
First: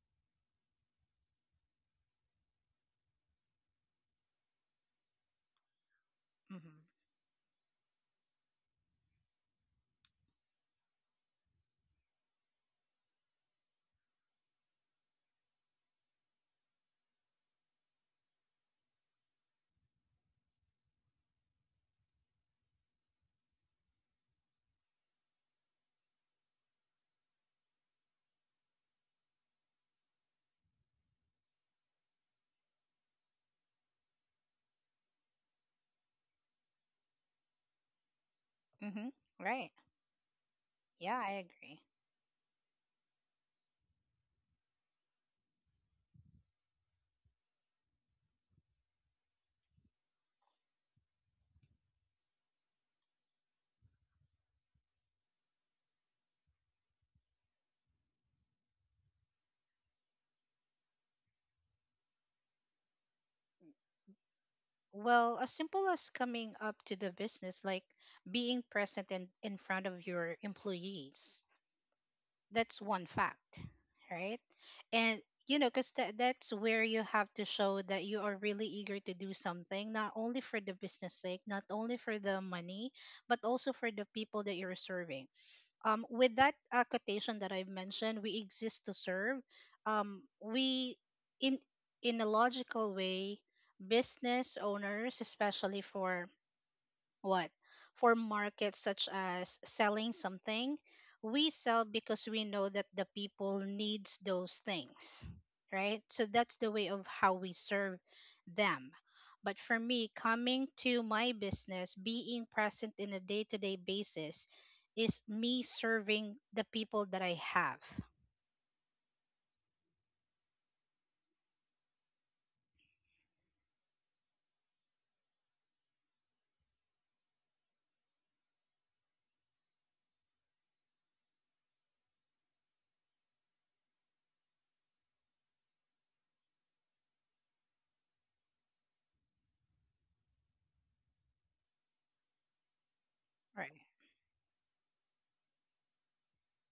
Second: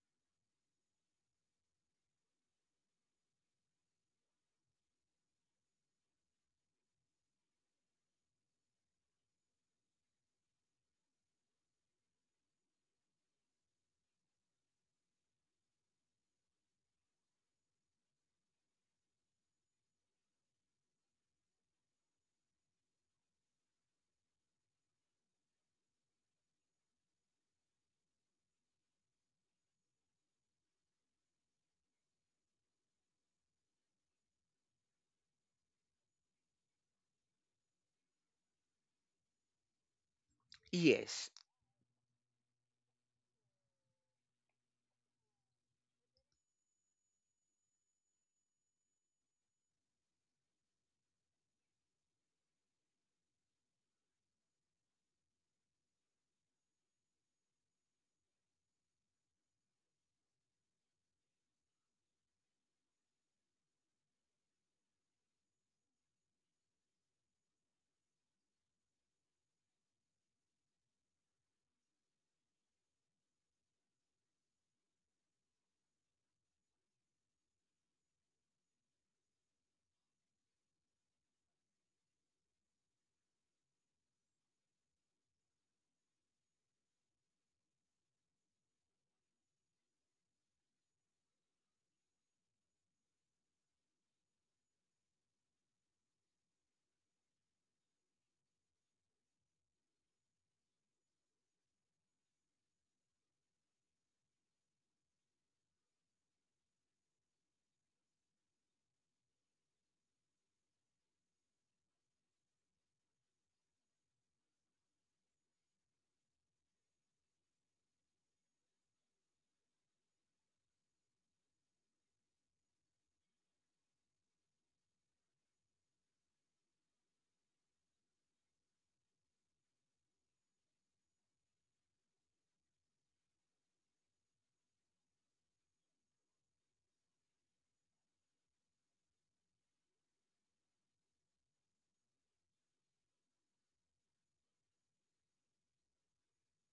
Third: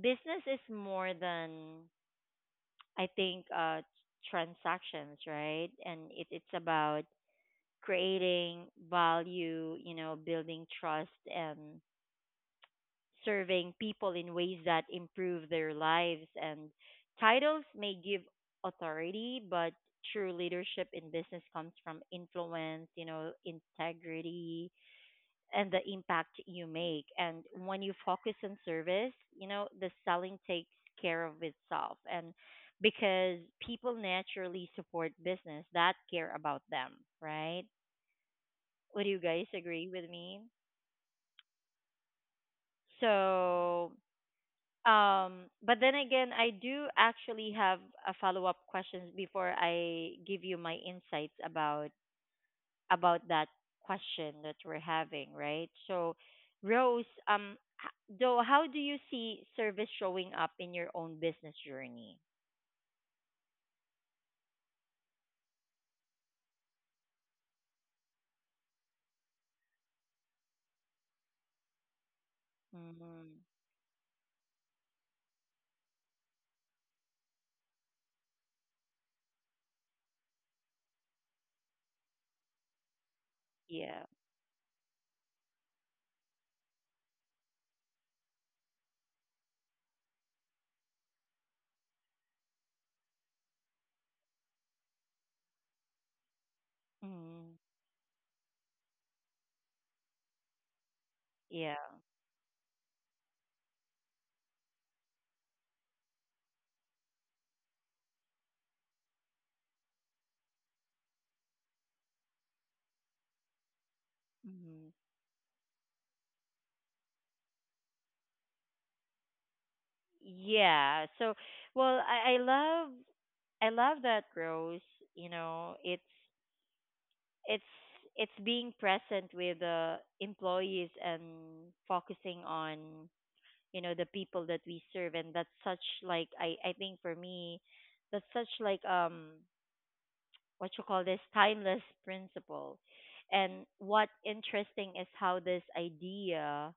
S1: business is more than, I think, transactions, right? And it's
S2: Mm-hmm.
S1: about creating value, you know, building trust, and serving people in ways that improve their lives, and titles may give authority, but true leadership in business comes from influence, you know, integrity and the impact you make. And when you focus on service, you know, the selling takes care of itself. And because people naturally support business that care about them, right? Would
S2: Mm-hmm.
S1: you guys
S2: Right.
S1: agree with me?
S2: Yeah,
S3: Yes.
S2: I agree.
S1: So, but then again, I do actually have a follow up questions before I give you my insights about that question that we're having, right? So, Rose, though, how do you see service showing up in your own business journey?
S2: Well, as simple as coming up to the business, like being present in front of your employees. That's one
S1: Mm,
S2: fact, right? And you know, because that's where you have to show that you are really eager to do something, not only for the business sake, not only for the money, but also for
S1: yeah.
S2: the people that you're serving. With that quotation that I've mentioned, we exist to serve. We in in a logical way, business owners, especially for what?
S1: Mm,
S2: For markets such as selling something, we sell
S1: yeah.
S2: because we know that the people needs those things, right? So that's the way of how we serve them. But for me, coming to my business, being present in a day-to-day basis
S1: Mm,
S2: is me serving the people that I have.
S1: yeah. So, well, I love that, Rose. You know, it's, it's being present with the employees and focusing on, you know, the people that we serve, and that's such, like, I think, for me, that's such, like, what you call this, timeless principle. And
S2: Right.
S1: what interesting is how this idea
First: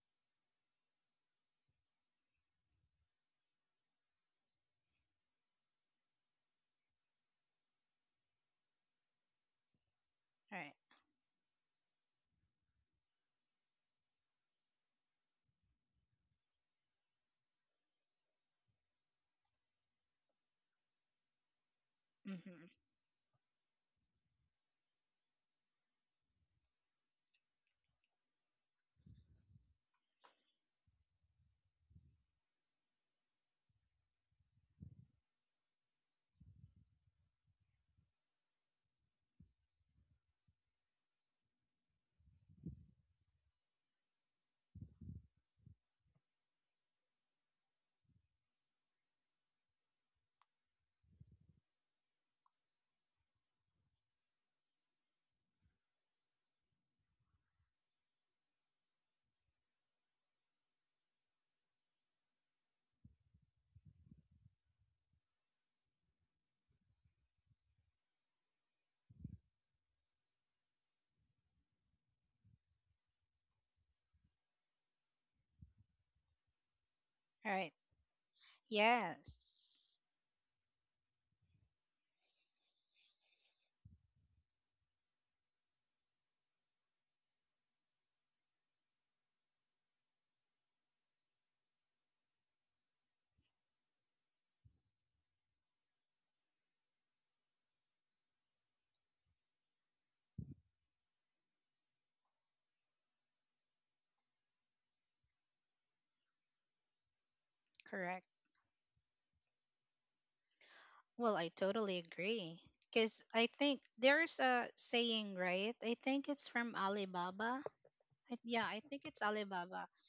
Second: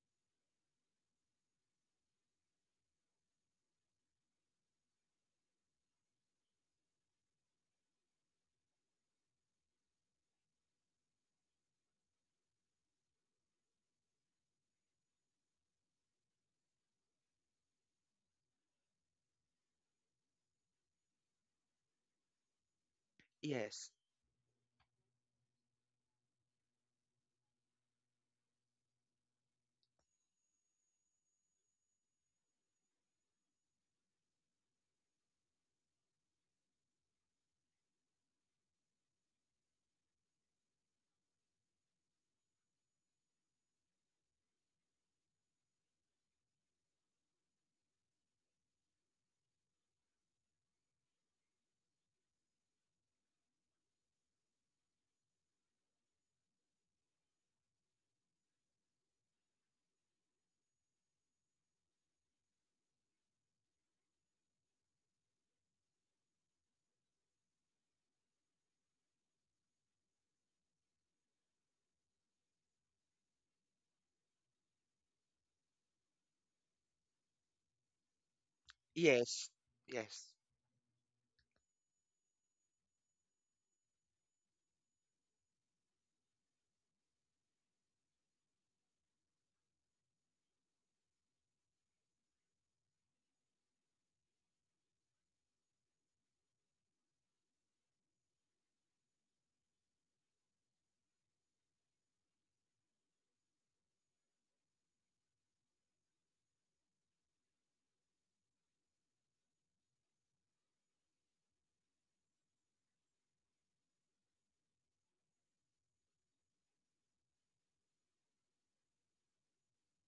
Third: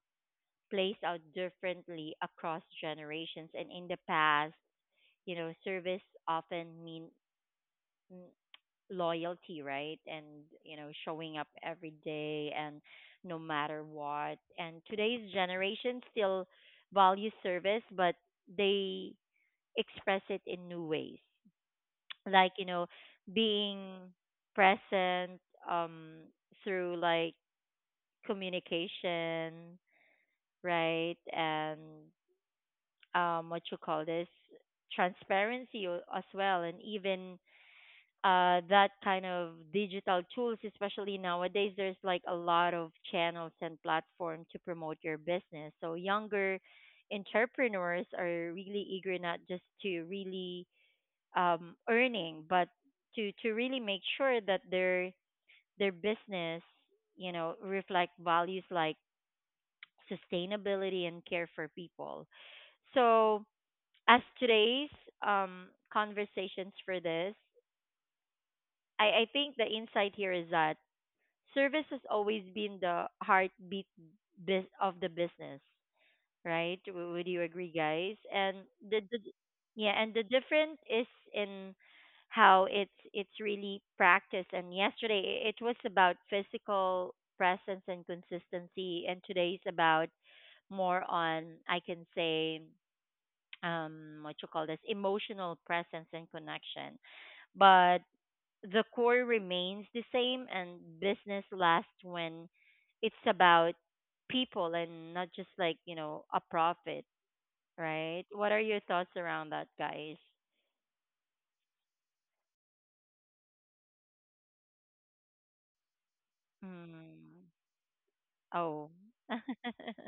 S1: plays out differently across generations, and in the past, you know, service often mean, mm, loyalty, right, and,
S2: Right.
S1: you know, showing up every day, and no matter what, and today's generation still value service, but they express it in new ways, like, you
S2: Mhm.
S1: know,
S3: Yes.
S1: being present, um through, like, communication, right, and, what you call this, transparency, as well, and even, that kind of digital tools, especially nowadays, there's like a lot of channels and platforms to promote your business, so younger entrepreneurs are really eager not just to really, earning, but to really make sure that their business, you know, reflect values like sustainability and care for people. So, as today's conversations for this, I think the insight here is that service has always been the heartbeat of the business, right? Would you agree,
S2: Right.
S1: guys? And the
S3: Yes.
S2: Yes.
S1: yeah, and the
S3: Yes.
S1: difference is in how it's really practiced. And yesterday, it was about physical presence and consistency, and today's about more on, I can say, what you call this, emotional presence and connection, but the core remains the same, and business lasts when it's about people and not just, like, you know, a profit,
S2: Correct.
S1: right? What are your thoughts around that, guys?
S2: Well, I totally agree. Because I think there's a saying, right? I think it's from
S1: Mm.
S2: Alibaba. Yeah, I
S1: Oh.
S2: think it's Alibaba.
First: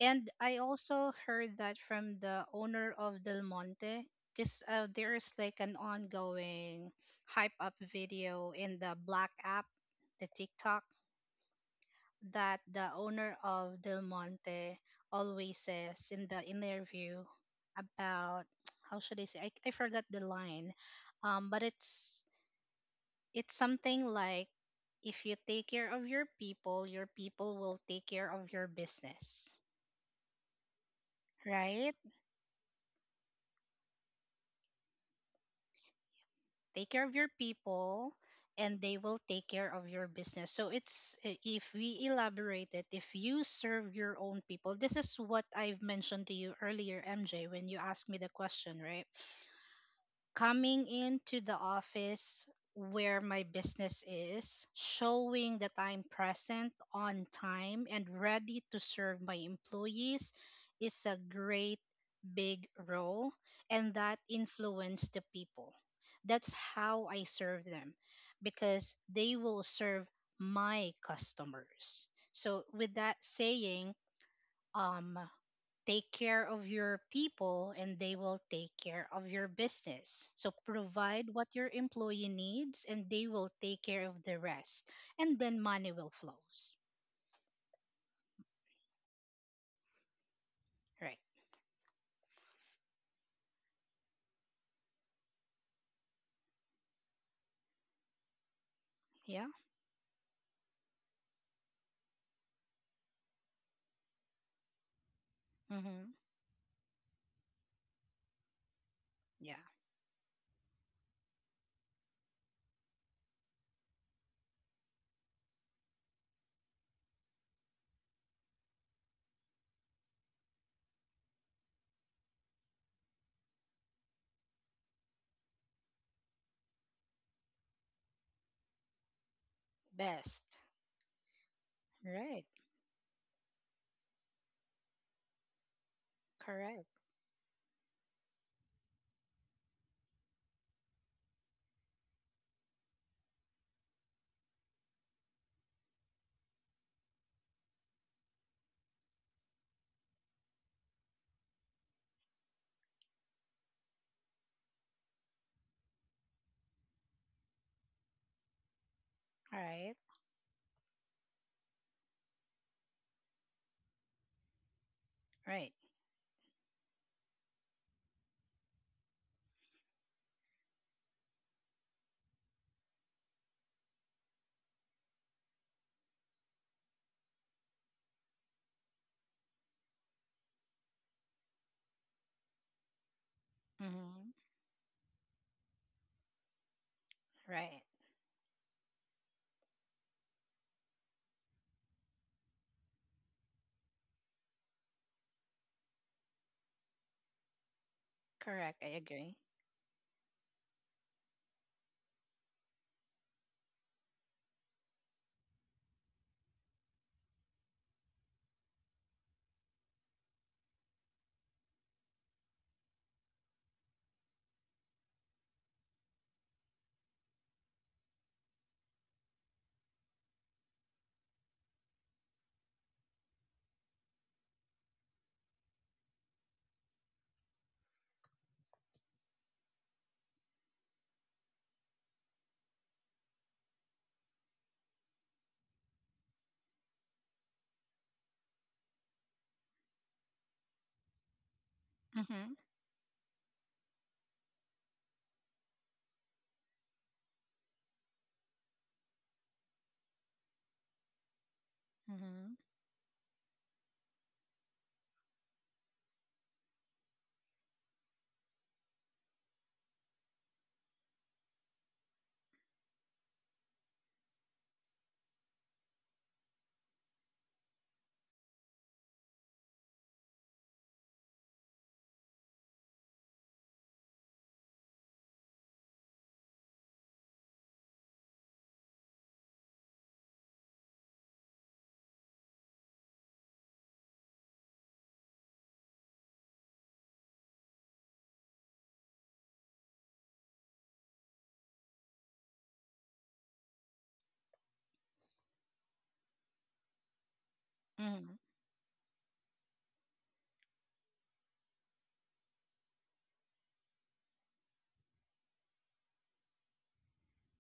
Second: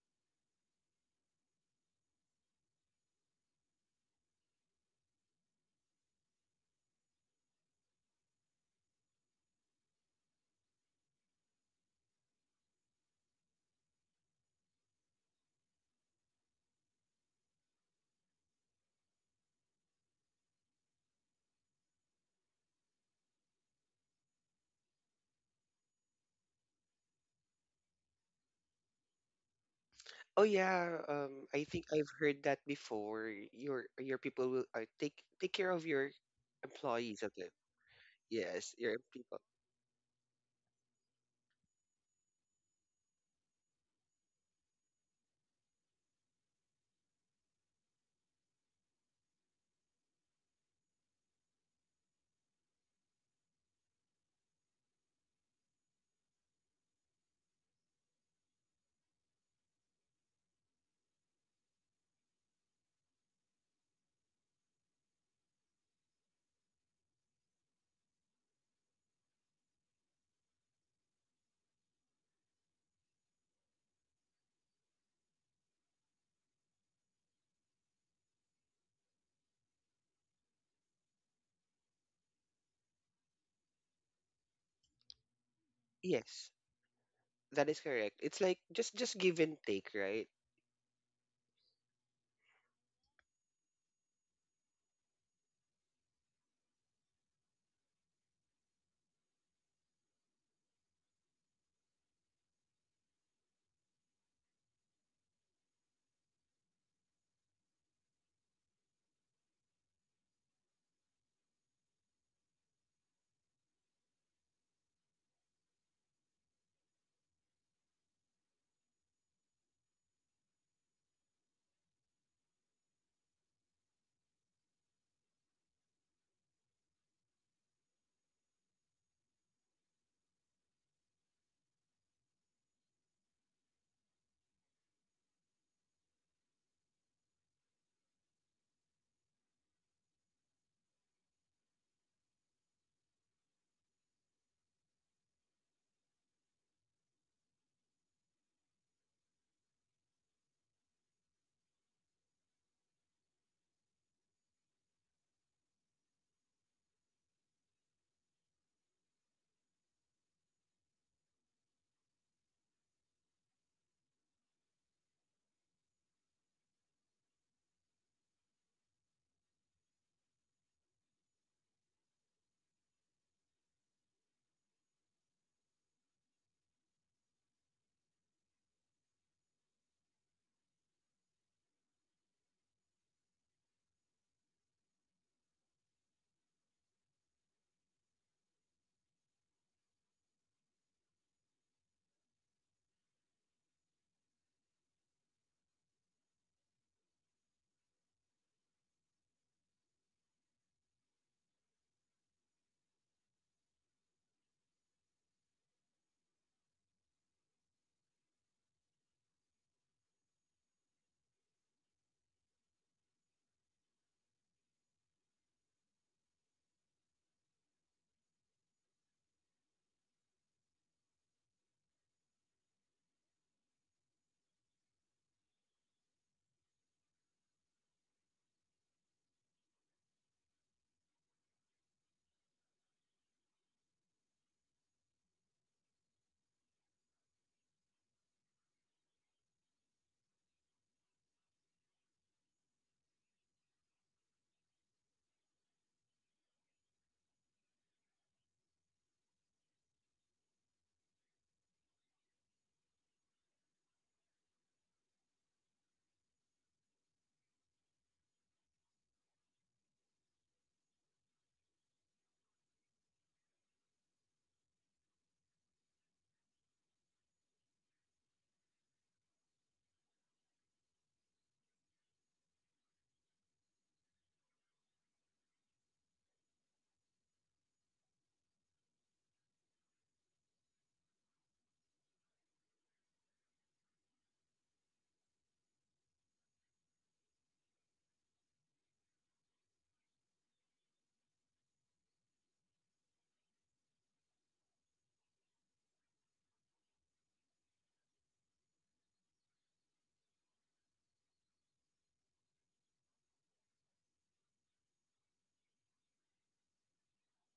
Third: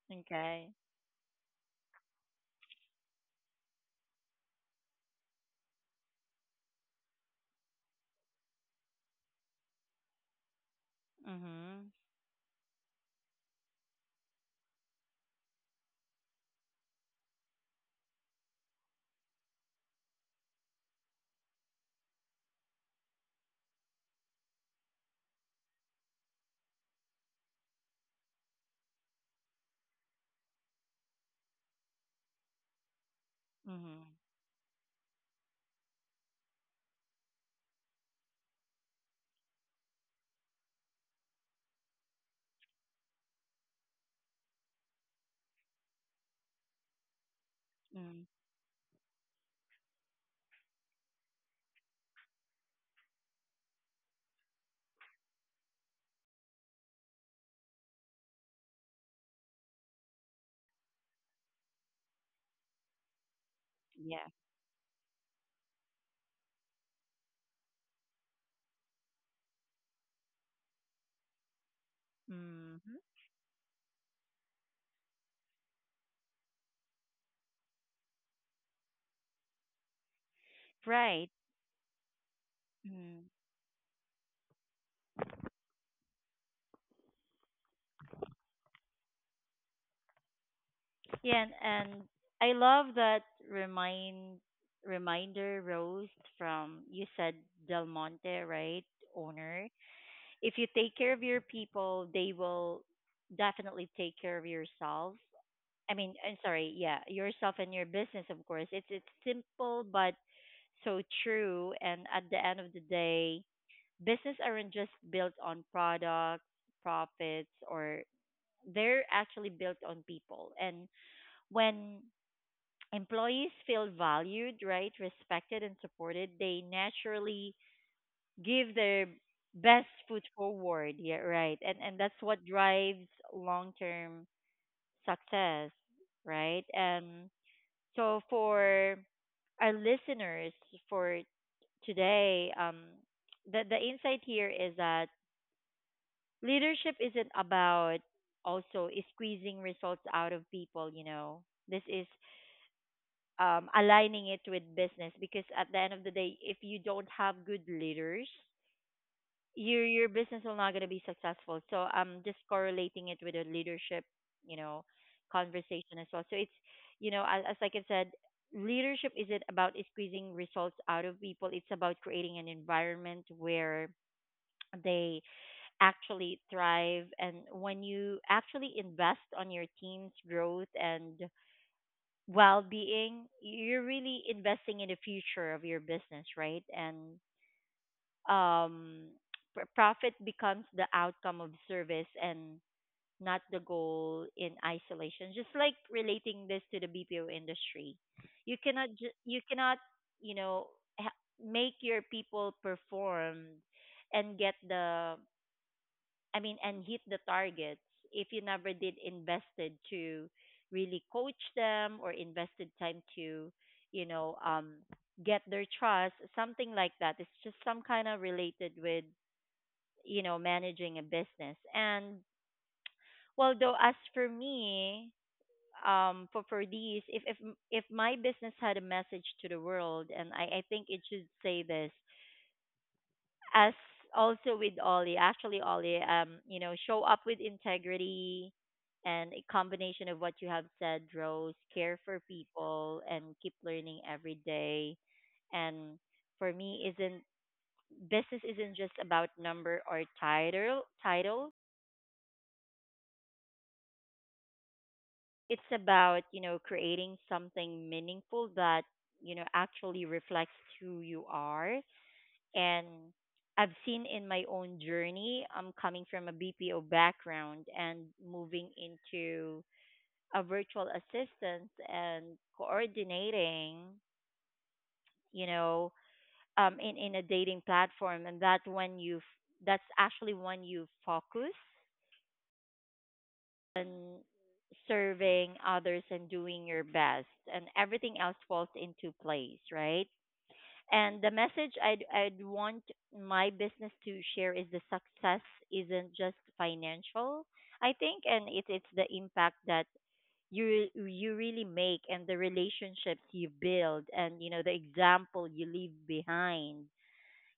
S2: And I
S1: Okay.
S2: also heard that from the owner of Del Monte. Because there's like an ongoing hype up video in the Black app, the TikTok,
S1: Mhm.
S2: that the owner of Del Monte always says in the interview about, how should I say? I forgot the line, but it's something like if you take care of your people will take care of your business,
S3: Oh yeah, I think
S2: right?
S3: I've heard that before. Your
S1: Mhm.
S3: your people will take take care of your
S2: Take care of
S3: employees
S2: your
S3: of it.
S2: people
S3: Yes,
S2: and they
S3: your
S2: will
S3: people.
S2: take care of your business. So it's, if we elaborate it, if you serve your own people, this is what I've mentioned to you earlier, MJ, when you asked me
S1: Mm.
S2: the question, right? Coming into the office where my business is, showing that I'm present on time and ready to serve my employees is a great big role and that
S1: Yeah.
S2: influenced the people. That's how I serve them because they will serve my customers. So with
S1: Mhm.
S2: that saying, um, take care of your people and they will take care of your business. So
S1: Right.
S2: provide what your employee needs and
S1: Mm.
S2: they will take care of the rest. And then money will
S3: Yes,
S2: flows.
S3: that is correct. It's like just give and take, right?
S2: Right.
S1: Yeah, and I love that remind reminder, Rose, from you said Del Monte, right?
S2: Yeah.
S1: Owner. If you take care of your people, they will definitely take care of yourself, I
S2: Mm-hmm.
S1: mean, I'm sorry, yeah, yourself and your business, of course. It's
S2: Yeah.
S1: simple but so true. And at the end of the day, business aren't just built on products, profits, or they're actually built on people. And when employees feel valued, right, respected, and supported, they naturally give their best foot
S2: Best.
S1: forward. Yeah, right. And that's what
S2: Right.
S1: drives long term success, right?
S2: Correct.
S1: And so for our listeners for today, the insight here is that leadership isn't about, also, squeezing results out of people. You know, this is, aligning it with business, because at the end of the day, if you don't have good leaders,
S2: All
S1: your
S2: right.
S1: your business will not going to be successful. So I'm just correlating it with a leadership, you know,
S2: Right.
S1: conversation as well. So it's, you know, as, like I said, leadership isn't about squeezing results out of people. It's about creating an environment where they actually thrive. And when you actually invest on your team's growth and well-being, you're really
S2: Mm-hmm.
S1: investing in the future of your business, right? And,
S2: Right.
S1: um, profit becomes the outcome of service and not the goal in isolation. Just like relating this to the BPO industry, you
S2: Correct.
S1: cannot
S2: I
S1: ju-
S2: agree.
S1: you cannot you know, make your people perform and get the, I mean, and hit the targets, if you never did invested to really coach them or invested time to, you know, get their trust, something like that. It's just some kind of related with, you know, managing a business. And well though, as for me, for these, if my business had a message to the world, and I think it should say this, as also with Ollie, actually Ollie, you know, show up with integrity, and a combination of what you have said, Rose, care for
S2: Mm-hmm.
S1: people and keep learning every day. And for me isn't, business isn't just about number or title,
S2: Mm-hmm.
S1: it's about, you know, creating something meaningful that, you know, actually reflects who you are. And I've seen in my own journey, I'm coming from a BPO background and moving into a virtual assistant and coordinating, you know, in a dating platform, and that when that's actually when you focus on serving others and doing your best, and everything else falls into place, right. And the message I'd want my business to share is, the success isn't just financial, I think,
S2: Mm-hmm.
S1: and it's the impact that you really make, and the relationships you build, and, you know, the example you leave behind,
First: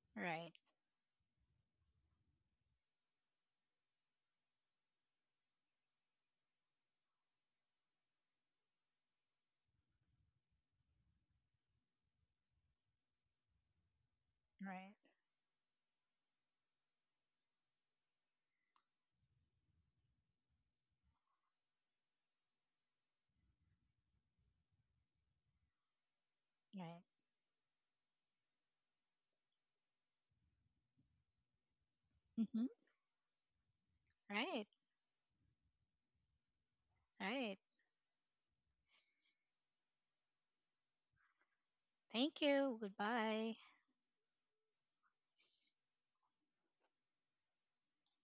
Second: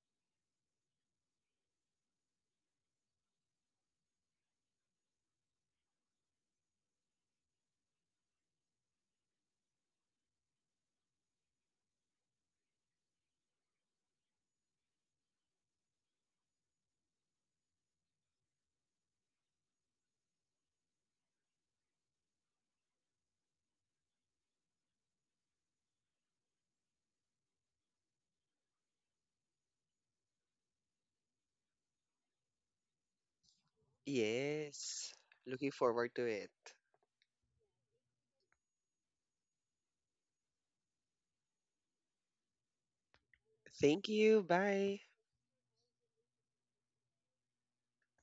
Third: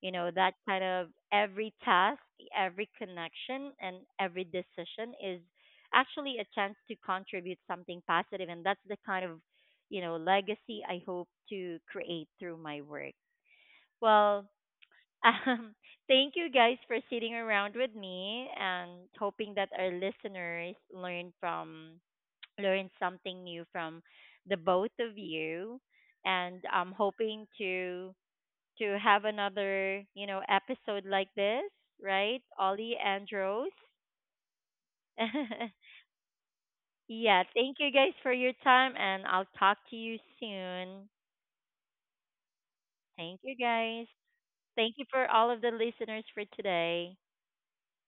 S1: you know, that
S2: Right.
S1: kind of every task, every connection, and every decision is actually a chance to contribute something positive, and that's the kind of, you know, legacy I hope to create through my work. Well,
S2: Right.
S1: um, thank you guys for sitting around with me and hoping that our listeners learn something new from the both of you, and I'm
S2: Right.
S1: hoping to have another, you know, episode like this, right?
S2: Mm-hmm.
S1: Ollie and Rose.
S2: Right.
S3: Yes. Looking forward to it.
S1: Yeah,
S2: Right.
S1: thank you guys for your time, and I'll talk to you soon.
S2: Thank you.
S1: Thank you
S2: Goodbye.
S1: guys.
S3: Thank you.
S1: Thank
S3: Bye.
S1: you for all of the listeners for today.